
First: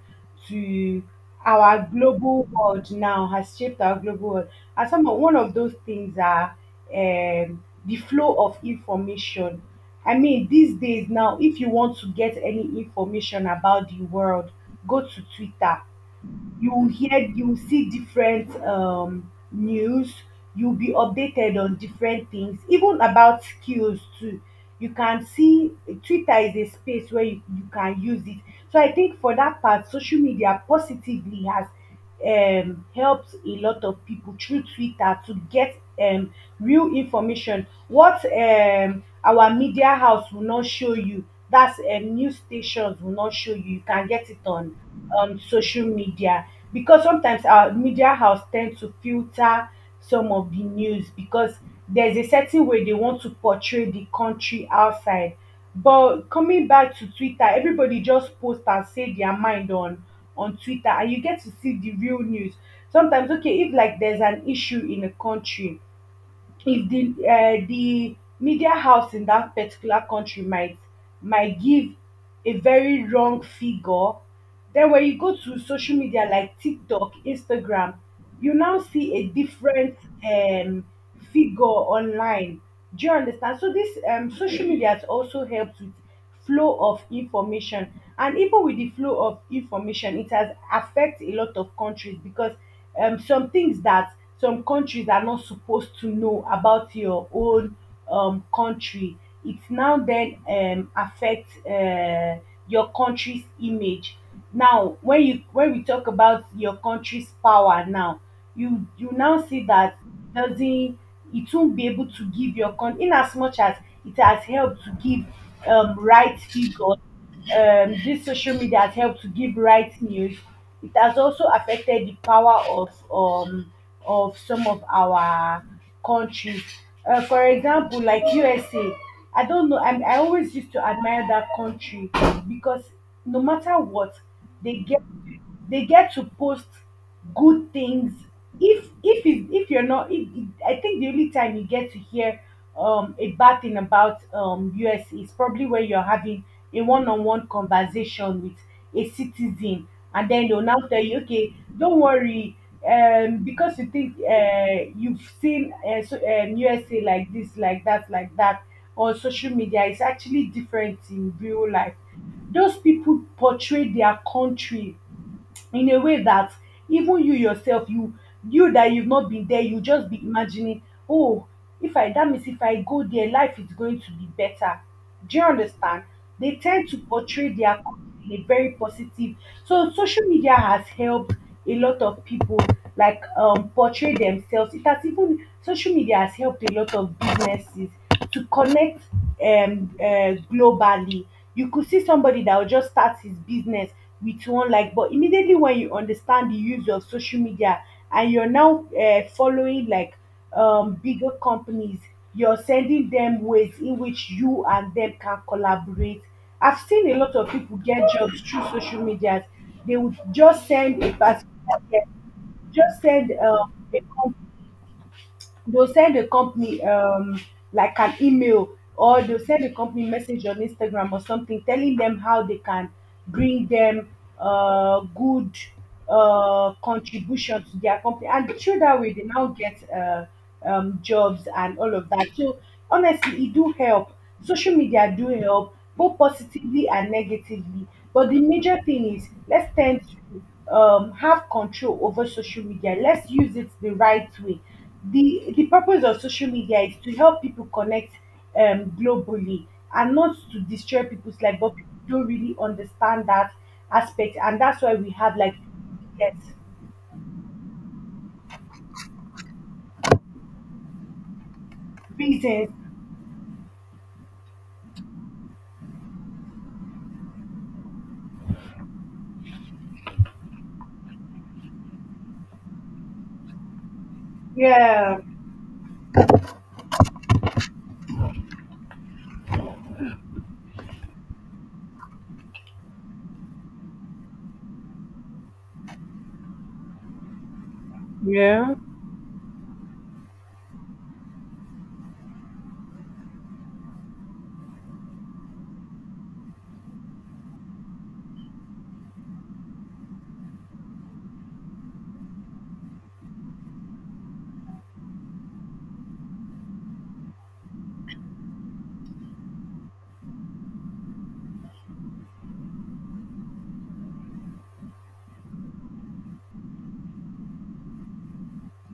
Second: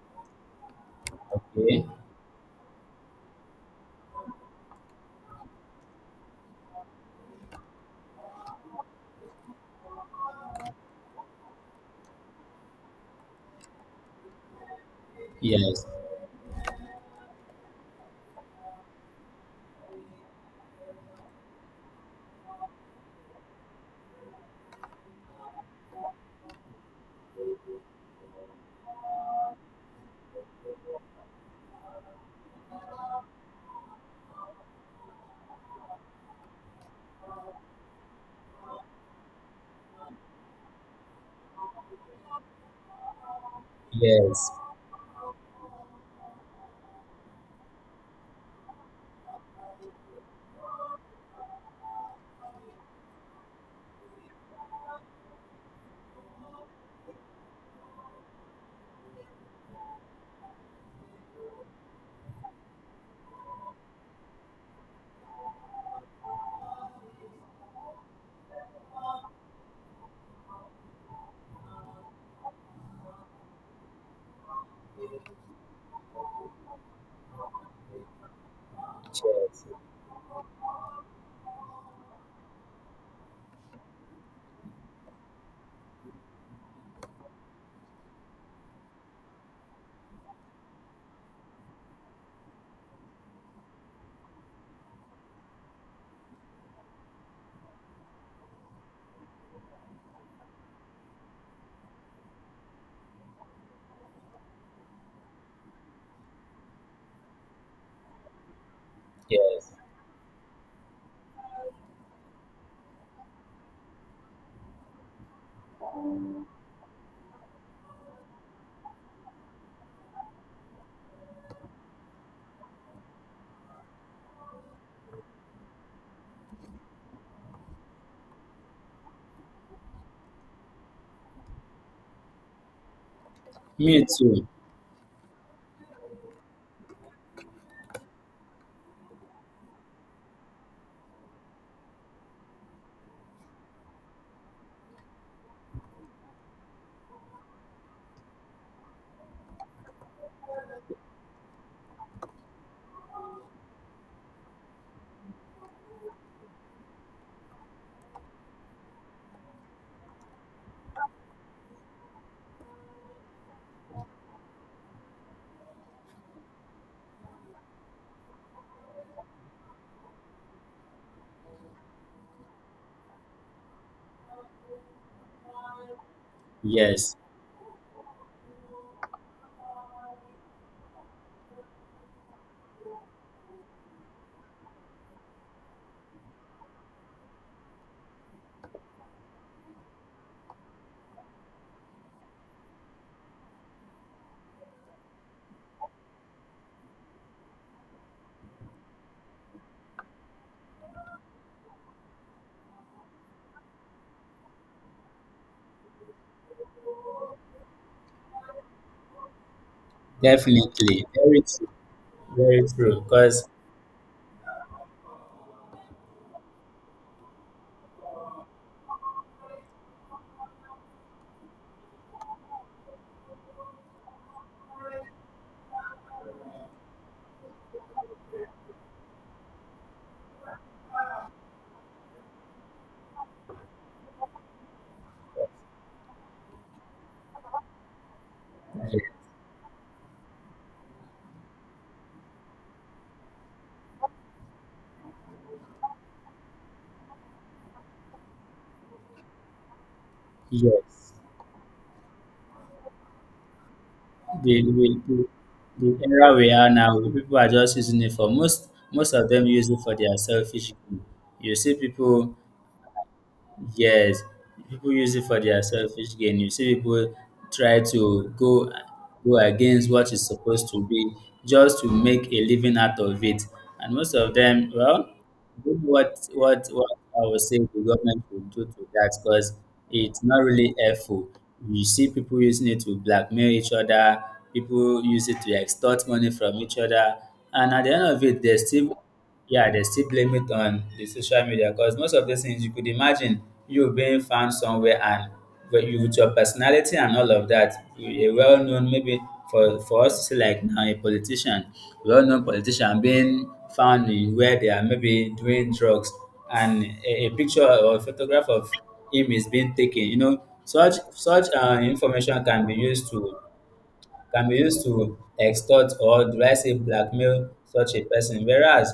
S1: to our
S2: Okay.
S1: global world, now has shaped our global world. One of those things are, the flow of information. I mean, these days now, if you want to get any information about the world, go to Twitter.
S2: Yes.
S1: You will see different news. You'll be updated on different things, even about skills too. You can see Twitter is a space where you can use it. So I think for that part, social media positively has helped a lot of people through Twitter to get um real information, what our media house will not show you, that's, news stations will not show you, you can get it
S2: Yes.
S1: on social media. Because sometimes our media house tend to filter some of the news because there's a certain way they want to portray the country outside. But coming back to Twitter, everybody just post and say their mind on Twitter, and you get to see the real news. Sometimes, okay, if like there's an issue in a country, if the media house in that particular country might give a very wrong figure, then when you go to social media like TikTok, Instagram, you now see a
S2: Yes.
S1: different, um, figure online. Do you understand? So this social media has also helped with flow of information. And even with the flow of information, it has affect a lot of countries because, some things that some countries are not supposed to know about your own country, it now then affect your country's image. Now when we talk about your country's power now, you now see
S2: Yes.
S1: that doesn't, it won't be able to give your con. In as much as it has helped to give, right figures, this social media has helped to give right news, it has also affected the power of some of our countries. For example, like USA. I don't know, I always used to admire that country because, no matter
S2: Me
S1: what,
S2: too.
S1: they get they get to post good things. If it, if you're not, if, I think the only time you get to hear a bad thing about us is probably when you're having a one-on-one conversation with a citizen, and then they'll now tell you, okay, don't worry, because you think you've seen, USA, like this, like that, like that on social media. It's actually different in real life. Those people portray their country in a way that even you yourself, you that you've not been there, you just be imagining, oh, if I that means if I go there, life is going to be better. Do you understand? They tend to
S2: Yes.
S1: portray their company in a very positive. So social media has helped a lot of people like, portray themselves. It has even social media has helped a lot of Businesses to connect, globally. You could see somebody that will just start his business with one like, but immediately when you understand the use of social media and you're now following like bigger companies, you're sending them ways in which you and them can collaborate. I've seen a lot of people get jobs through social media. They would just send
S2: Definitely.
S1: a
S2: Very
S1: person,
S2: true. Very
S1: just
S2: true.
S1: send
S2: Because
S1: a company. They'll send the company like an email, or they'll send the company message on Instagram or something telling them how they can bring them good contribution to their company, and through that way they now get jobs and all of that. So honestly, it do help. Social media do help both positively and negatively. But the major thing is let's tend to have control over social media. Let's use it the right way. The purpose of social media is to help people connect globally, and not to destroy
S2: yes,
S1: people's life, but people don't really understand that aspect, and
S2: the,
S1: that's why
S2: the,
S1: we
S2: the
S1: have like
S2: the
S1: yes
S2: era we are now, people are just using it for most. Most of them use it for their selfish gain. You see people.
S1: reasons.
S2: Yes, people use it for their selfish gain. You see people try to go against what is supposed to be, just to make a living out of it. And most of them, well,
S1: Yeah.
S2: don't know what I was saying the government should do to that, because it's not really helpful. You see people using it to blackmail each other. People use it to extort money from each other. And at the end of it, they
S1: Yeah.
S2: still, yeah, they still blame it on the social media, because most of these things, you could imagine you being found somewhere, and with your personality and all of that, a well known, maybe, for us to say, like now, a politician, well known politician, being found in where they are, maybe doing drugs, and a picture or photograph of him is being taken. Such information can be used to, extort, or do I say blackmail such a person. Whereas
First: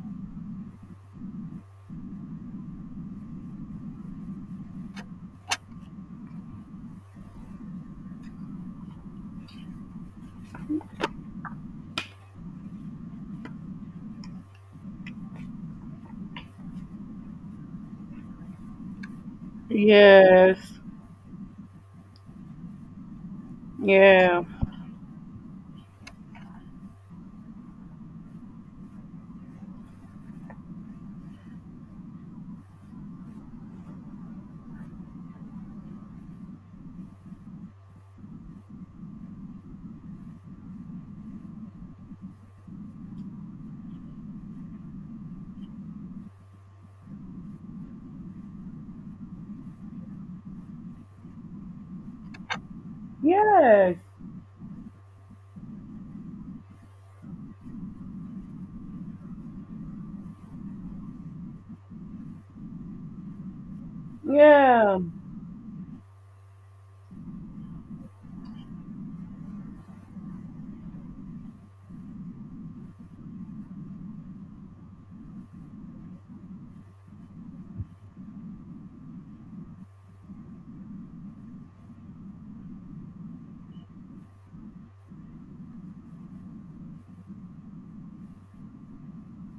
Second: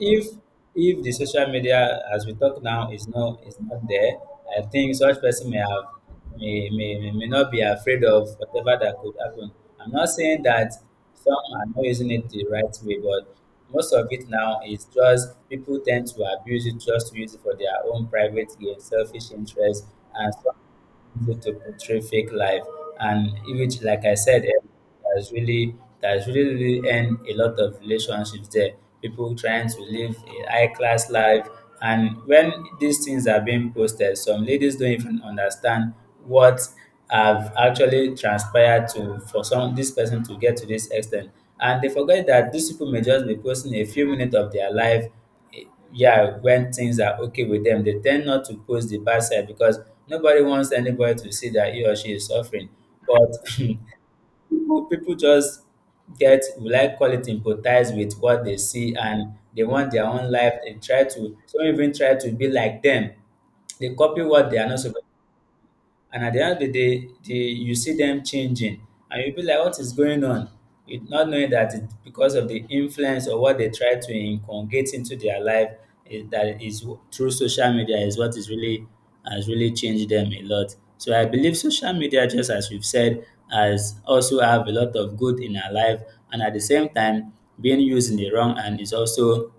S2: if if the social media, as we talk now, is not, there, I think such person may have may not be afraid of whatever that could happen. I'm not saying that some are not using it the right way, but most of it now is just, people tend to abuse it just to use it for their own private gain, selfish interest, and so
S1: Yes.
S2: to portray fake life. And which, like I
S1: Yeah.
S2: said, that's really, really end a lot of relationships there, people trying to live a high class life. And when these things are being posted, some ladies don't even understand what have actually transpired to, for some this person to get to this extent. And they forget that these people may just be posting a few minutes of their life. Yeah, when things are okay with them, they tend not to post the bad side, because nobody wants anybody to see that he or she is suffering. But
S1: Yes. Yeah.
S2: people just get, we like call it, empathize with what they see, and they want their own life. They try to, some even try to be like them. They copy what they are not
S1: Yeah.
S2: supposed. And at the end of the day, you see them changing. And you'll be like, what is going on? Not knowing that it's because of the influence or what they try to inculcate into their life that is through social media is what is really has really changed them a lot. So I believe social media, just as we've said, has also have a lot of good in our life, and at the same time, being used in the wrong, and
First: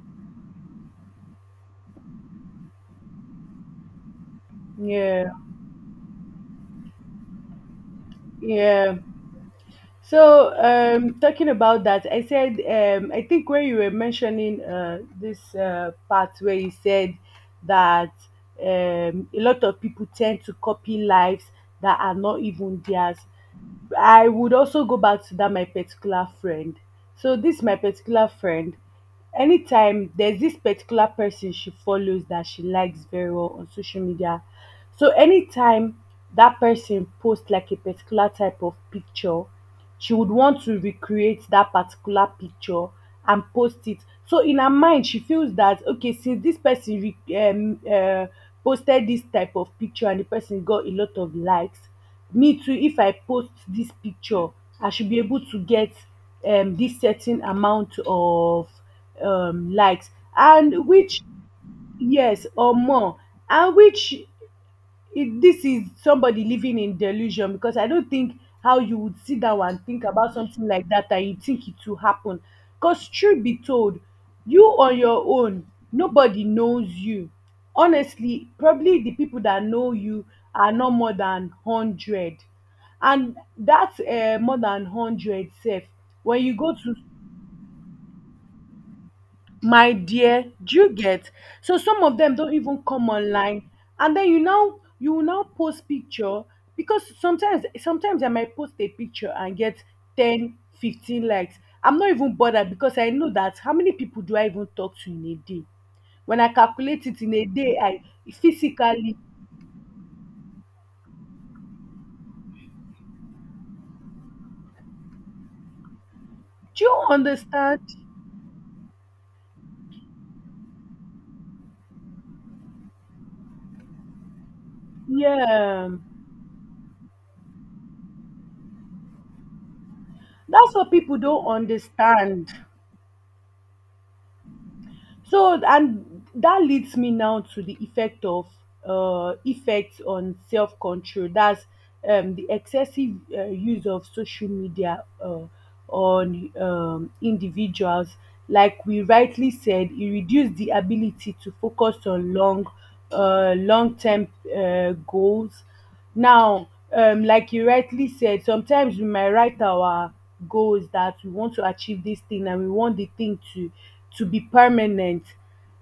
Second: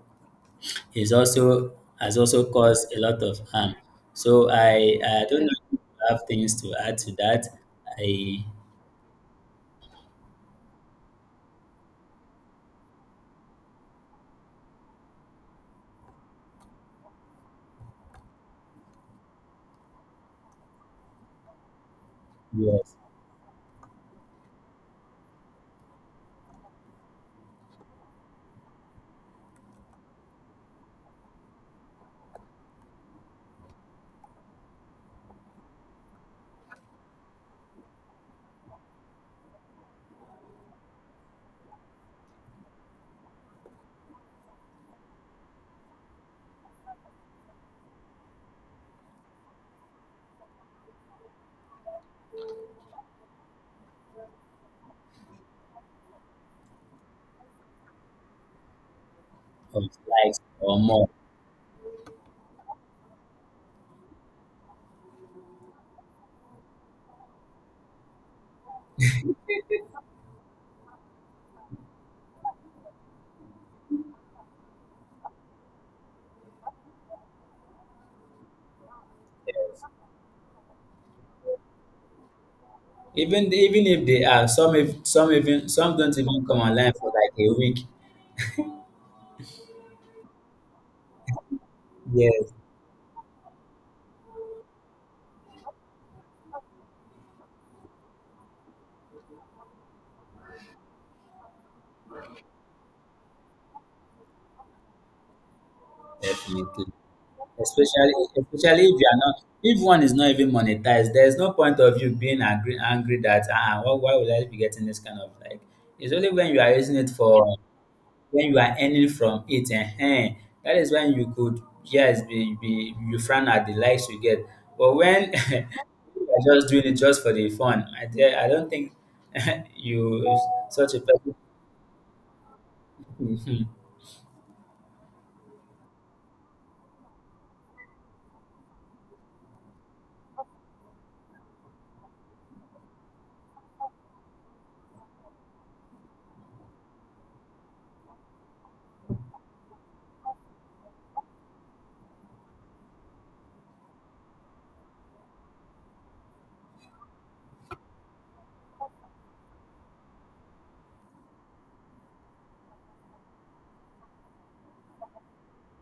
S2: is also has also caused a lot of harm. So I
S1: Yeah.
S2: don't know if you have things to add to that. I
S1: Yeah. So, talking about that, I said, I think when you were mentioning this part where you said that a lot of people tend to copy lives that are not even
S2: Yes,
S1: theirs, I would also go back to that my particular friend. So, this my particular friend, anytime there's this particular person she follows that she likes very well on social media. So, anytime that person posts like a particular type of picture, she would want to recreate that particular picture and post it. So in her mind she feels that okay, since this person posted this type of picture and the person got a lot of likes, me too, if I post this picture, I should be able to get this certain amount of
S2: of
S1: likes.
S2: likes or
S1: And
S2: more.
S1: which yes or more. And which, it, this is somebody living in delusion, because I don't think how you would sit down and think about something like that and you think it will happen. Because truth be told, you on your own, nobody knows you. Honestly, probably the people that know you are not more than hundred, and
S2: Even even
S1: that
S2: if they are
S1: more
S2: some
S1: than
S2: if some
S1: hundred
S2: even
S1: sef
S2: some don't
S1: when
S2: even
S1: you
S2: come
S1: go
S2: online
S1: to,
S2: for like a week.
S1: my dear, do you get? So some of them don't
S2: Yes,
S1: even come online, and then you now, you will now post picture, because sometimes I might post a picture and get 10 to 15 likes. I'm not even bothered because I know that how many people do I even talk to in a day? When I
S2: definitely.
S1: calculate it in a day, I
S2: Especially especially
S1: physically,
S2: if one is not even monetized, there is no point of you being angry that why would I be getting this kind of like. It's only when you are
S1: do you
S2: using it for
S1: understand?
S2: when you are earning from it eh? That is when you could, yes, be you frown at the likes you get, but when
S1: Yeah,
S2: you are just doing it just for the fun. I don't think you
S1: that's what
S2: such a
S1: people
S2: person.
S1: don't understand.
S2: Mhm.
S1: So and that leads me now to the effect of effects on self control. That's the excessive use of social media on individuals. Like we rightly said, it reduced the ability to focus on long, long term goals. Now, like you rightly said, sometimes we might write our goals that we want to achieve this thing, and we want the thing to be permanent.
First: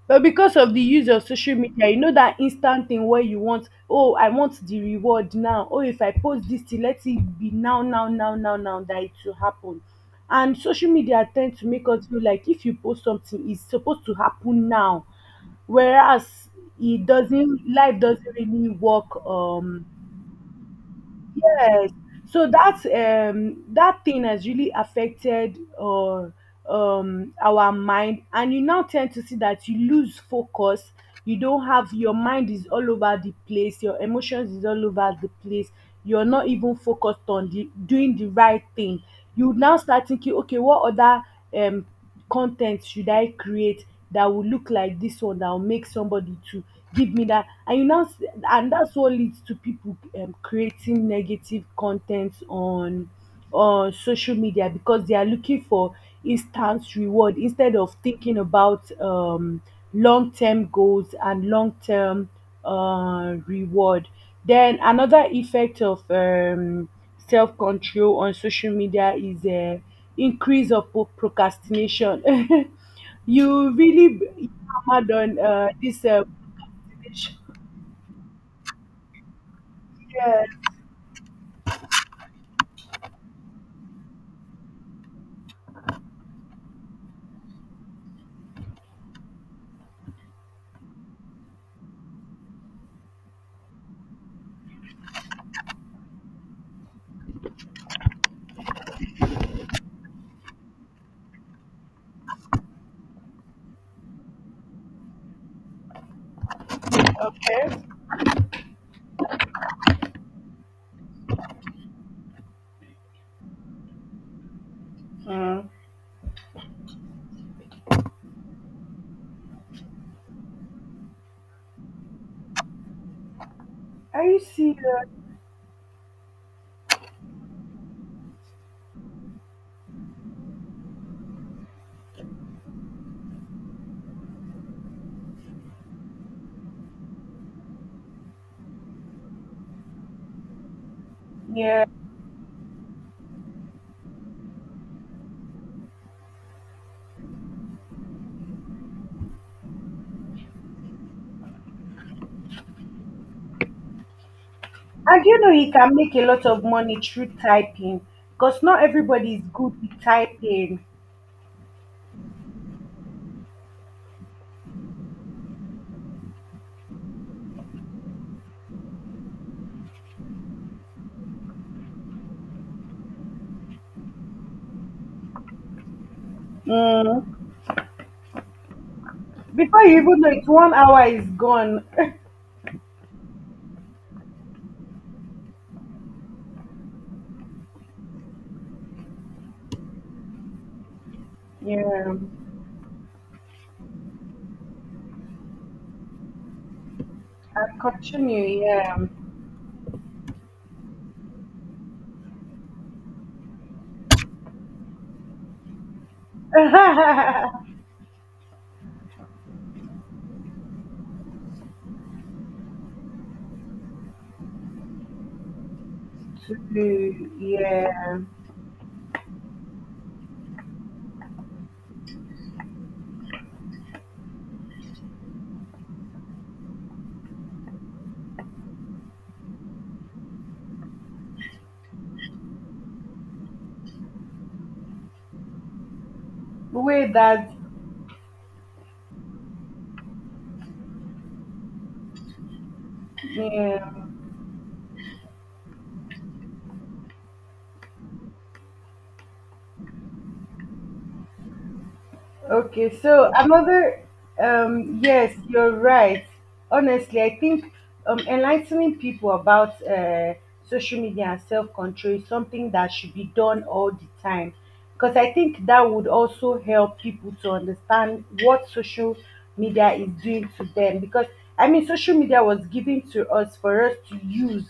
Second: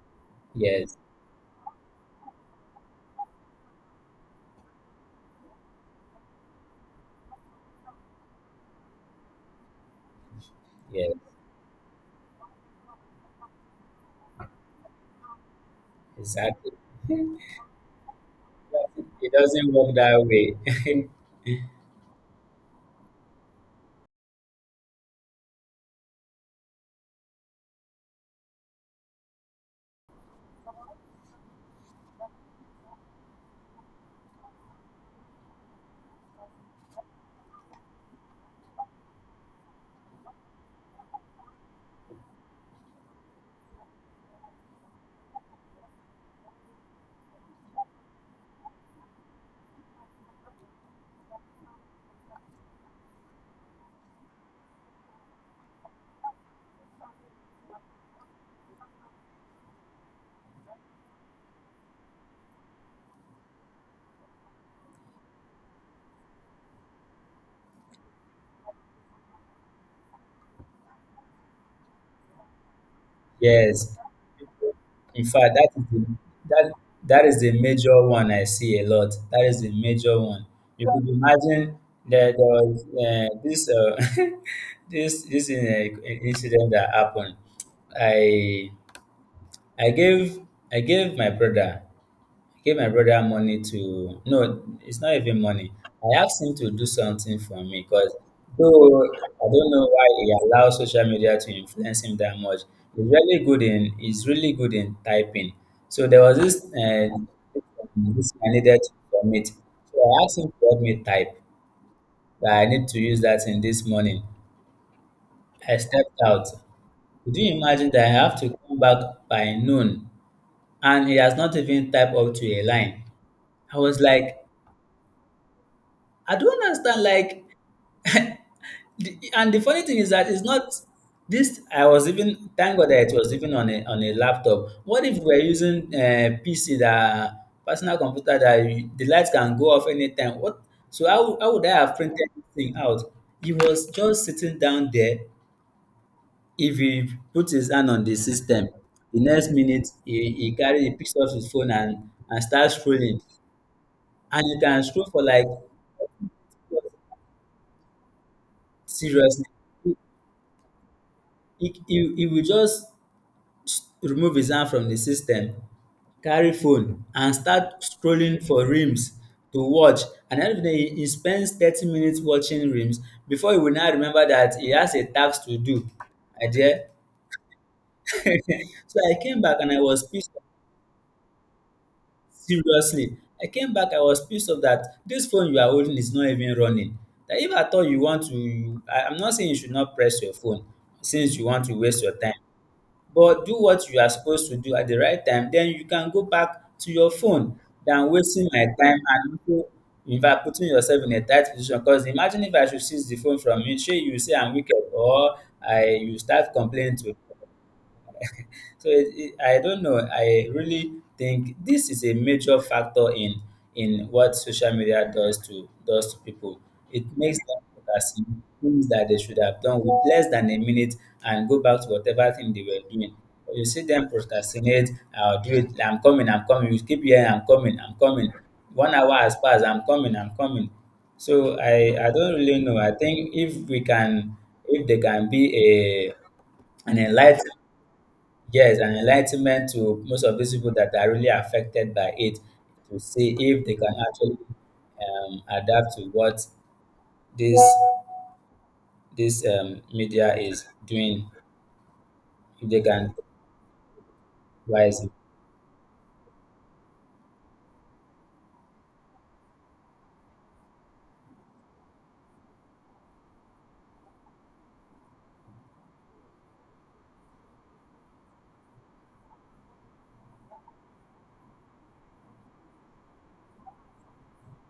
S1: But because of the
S2: Yes,
S1: use of social media, you know that instant thing where you want, oh, I want the reward now. Oh, if I post this thing, let it be now, now, now, now, now, that it will happen. And social
S2: yes,
S1: media tend to make us feel like if you post something, it's supposed to happen now. Whereas
S2: exactly,
S1: it doesn't, life doesn't really work
S2: it doesn't work that way.
S1: Yes. So that that thing has really affected our mind, and you now tend to see that you lose focus. You don't have, your mind is all over the place. Your emotions is all over the place. You're not even focused on the doing the right thing. You now start thinking, okay, what other um con ten t should I create that will look like this one that will make somebody to give me that? And you now, and that's what leads to people creating negative content on social media because they are looking for instant reward instead of thinking about long term goals and long term reward. Then another effect of self-control on social media is a increase of procrastination. You
S2: Yes.
S1: really hammered
S2: In
S1: on
S2: fact, that is
S1: this
S2: the, that that
S1: procrastination.
S2: is the major one I see a lot. That is the major
S1: Yes,
S2: one. You could imagine that there was this this in incident that happened. I I gave I gave my brother. Gave my brother money to, no, it's not even money. I asked him to do something for me, because though I don't know why he allows social media to influence him that much. He's really good in typing. So there was this uh,
S1: okay.
S2: this I needed to submit. So I asked him to help me type that I need to use that in this morning.
S1: Mm.
S2: I stepped out. Could you imagine that I have to come back by noon, and he has not even typed up to a line? I was
S1: Are
S2: like,
S1: you serious?
S2: I don't understand. Like, and the funny thing is that it's not this. I was even, thank God that it was even on a, laptop. What if we're using PC, that personal computer, that you, the lights can go off anytime? What? So how would I
S1: Yeah.
S2: have printed this thing out? He was just sitting down there. If he put his hand on the system, the next minute he picks up his phone and starts scrolling, and he can scroll for
S1: And you
S2: like,
S1: know he can make a lot of money through typing, because not everybody is
S2: seriously,
S1: good with typing.
S2: he will just remove his hand from the system, carry phone, and start scrolling for reels to watch. And end of the day, he spends 30 minutes watching reels before he will now remember that he has a task to do. I dear.
S1: Mm.
S2: So I came back and
S1: Before
S2: I
S1: you
S2: was
S1: even know
S2: pissed off,
S1: it, 1 hour is gone.
S2: seriously. I came back, I was pissed off that this phone you are holding is not even running. That if at all you want to, I'm not saying you should not press your phone since you want to waste your
S1: Yeah.
S2: time, but do what you are supposed to do at the right time, then you can go back to your phone,
S1: I
S2: than
S1: continue,
S2: wasting my
S1: yeah.
S2: time, and also in fact putting yourself in a tight position. Because imagine if I should seize the phone from you, shey you say I'm wicked, or I you start complaining to me. So I don't know. I really think this is a major factor in, what social media does to people. It
S1: To,
S2: makes them
S1: yeah.
S2: procrastinate things that they should have done with less than a minute, and go back to whatever thing they were doing. But you see them procrastinate. I'll do it. I'm coming. I'm coming. You keep hearing, I'm coming, I'm coming. One hour has passed, I'm coming, I'm coming. So I don't really know. I think if there can be a an
S1: Wait, that
S2: enlightenment. Yes, and enlightenment to most of these people that are really affected by it, to see if they
S1: yeah.
S2: can actually adapt to what this this media is doing. If they
S1: Okay,
S2: can
S1: so another
S2: rise,
S1: yes, you're right. Honestly, I think enlightening people about social media and self-control is something that should be done all the time. Because I think that would also help people to understand what social media is doing to them. Because I mean social media was given to us for us to use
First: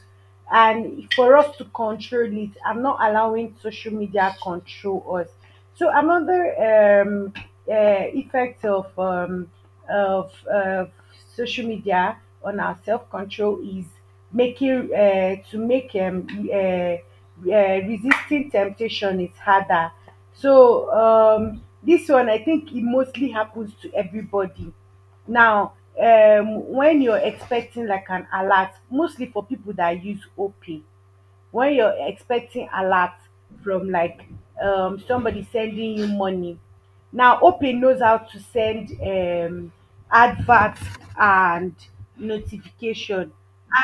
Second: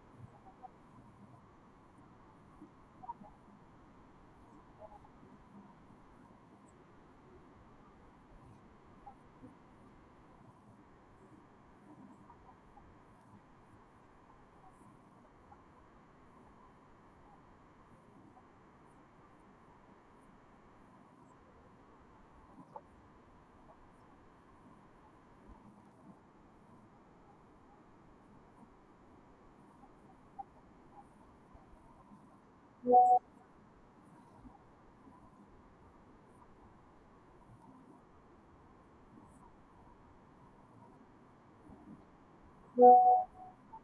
S1: and for us to control it, I'm not allowing social media control us. So another um effect of of, uh social media on our self-control is making to make uh, uh, resisting temptation is harder. So this one I think it mostly happens to everybody now, when you're expecting like an alert, mostly for people that use OP, when you're expecting alert from like somebody sending you money. Now Opay knows how to send advert and notification,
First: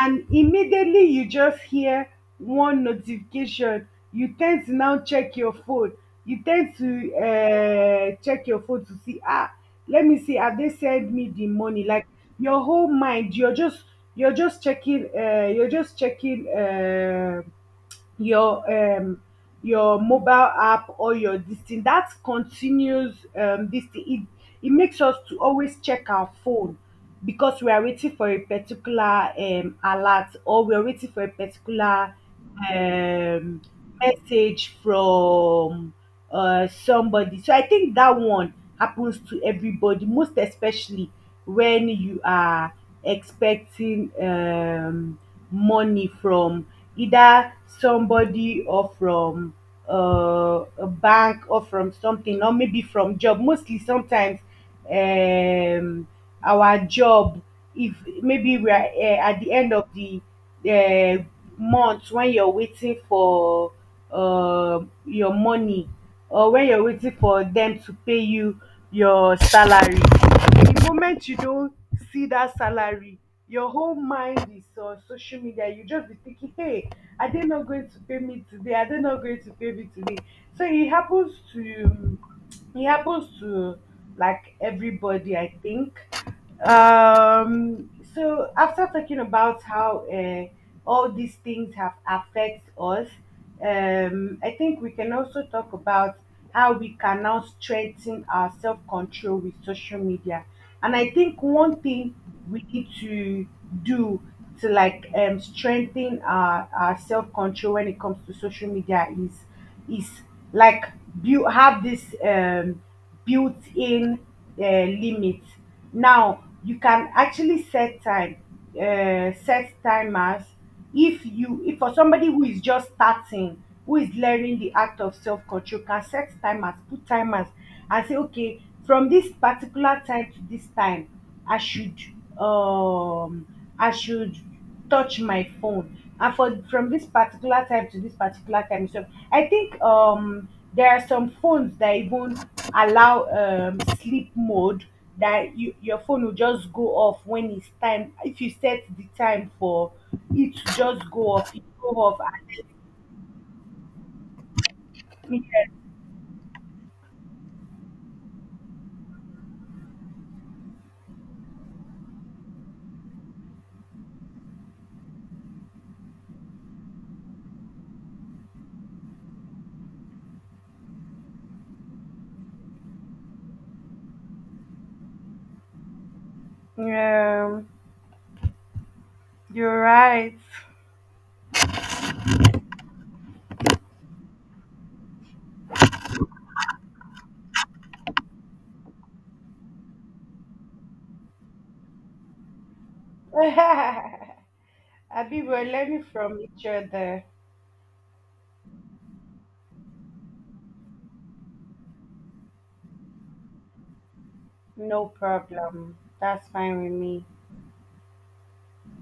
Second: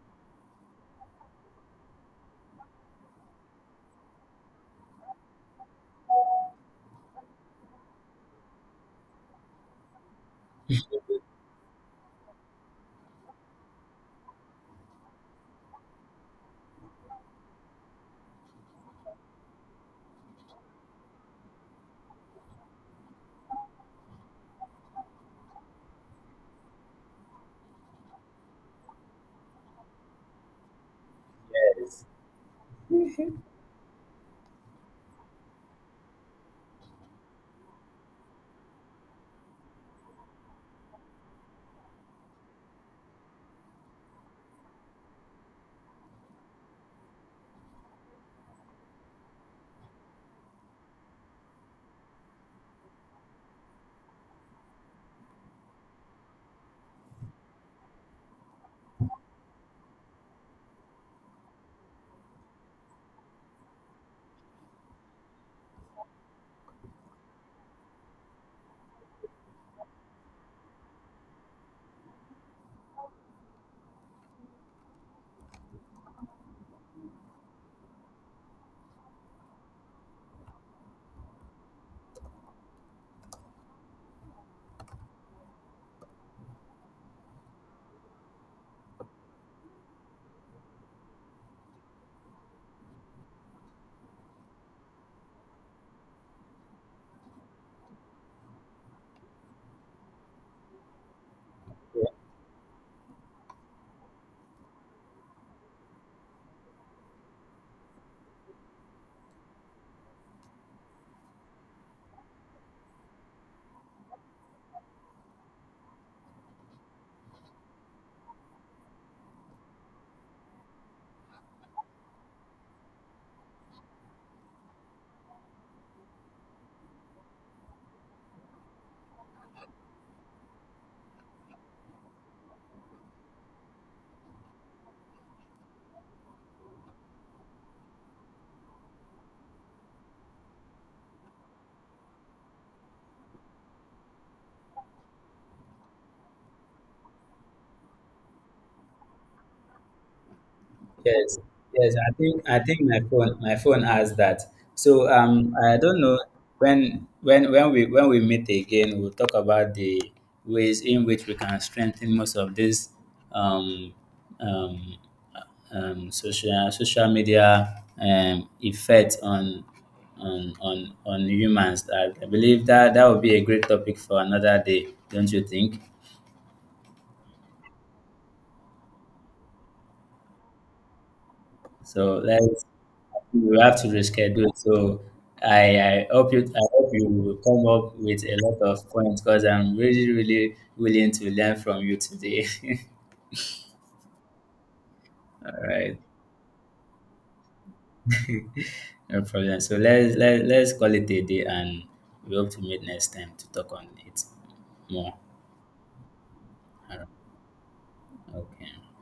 S1: and immediately you just hear one notification, you tend to now check your phone, you tend to check your phone to see ah, let me see, have they sent me the money? Like your whole mind, you're just, you're just checking your um your mobile app or your this thing that continues. This thing, it makes us to always check our phone, because we are waiting for a particular alert, or we are waiting for a particular um message from somebody. So I think that one happens to everybody, most especially when you are expecting money from either somebody or from a bank or from something, or maybe from job. Mostly sometimes um, our job, if maybe we are at the end of the uh, month, when you're waiting for uh, your money, or when you're waiting for them to pay you your salary, the moment you don't see that salary, your whole mind is on social media, you just be thinking, hey, are they not going to pay me today, are they not going to pay me today? So it happens to like everybody, I think. um so after talking about how all these things have affect us, I think we can also talk about how we can now strengthen our self-control with social media. And I think one thing we need to do to like strengthen our self-control when it comes to social media is like build, have this built-in limit. Now you can actually set time, set timers. If you, if for somebody who is just starting, who is learning the act of self-control, can set timers, put timers, and say, okay, from this particular time to this time, I should, um, I should touch my phone. And for from this particular time to this particular time, so I think there are some phones that even allow sleep mode, that you, your phone will just go off when it's time. If you set the time for it to just go
S2: yes,
S1: off, it will
S2: yes.
S1: go
S2: I
S1: off.
S2: think I think my phone has that. So I don't know when, we meet again, we'll talk about the ways in which we can strengthen most of this um, um, social media effect on humans. I believe that that would be a great topic for another day, don't you think?
S1: Yeah, you're right.
S2: So let's we have to reschedule. So I hope you will come up with a lot of points, because I'm really really willing to learn from you today.
S1: Abi, we're
S2: All right,
S1: learning from each other.
S2: no problem. So let's, call it a day, and we hope to meet next time to talk on it
S1: No
S2: more.
S1: problem. That's fine with
S2: All right.
S1: me.
S2: Okay.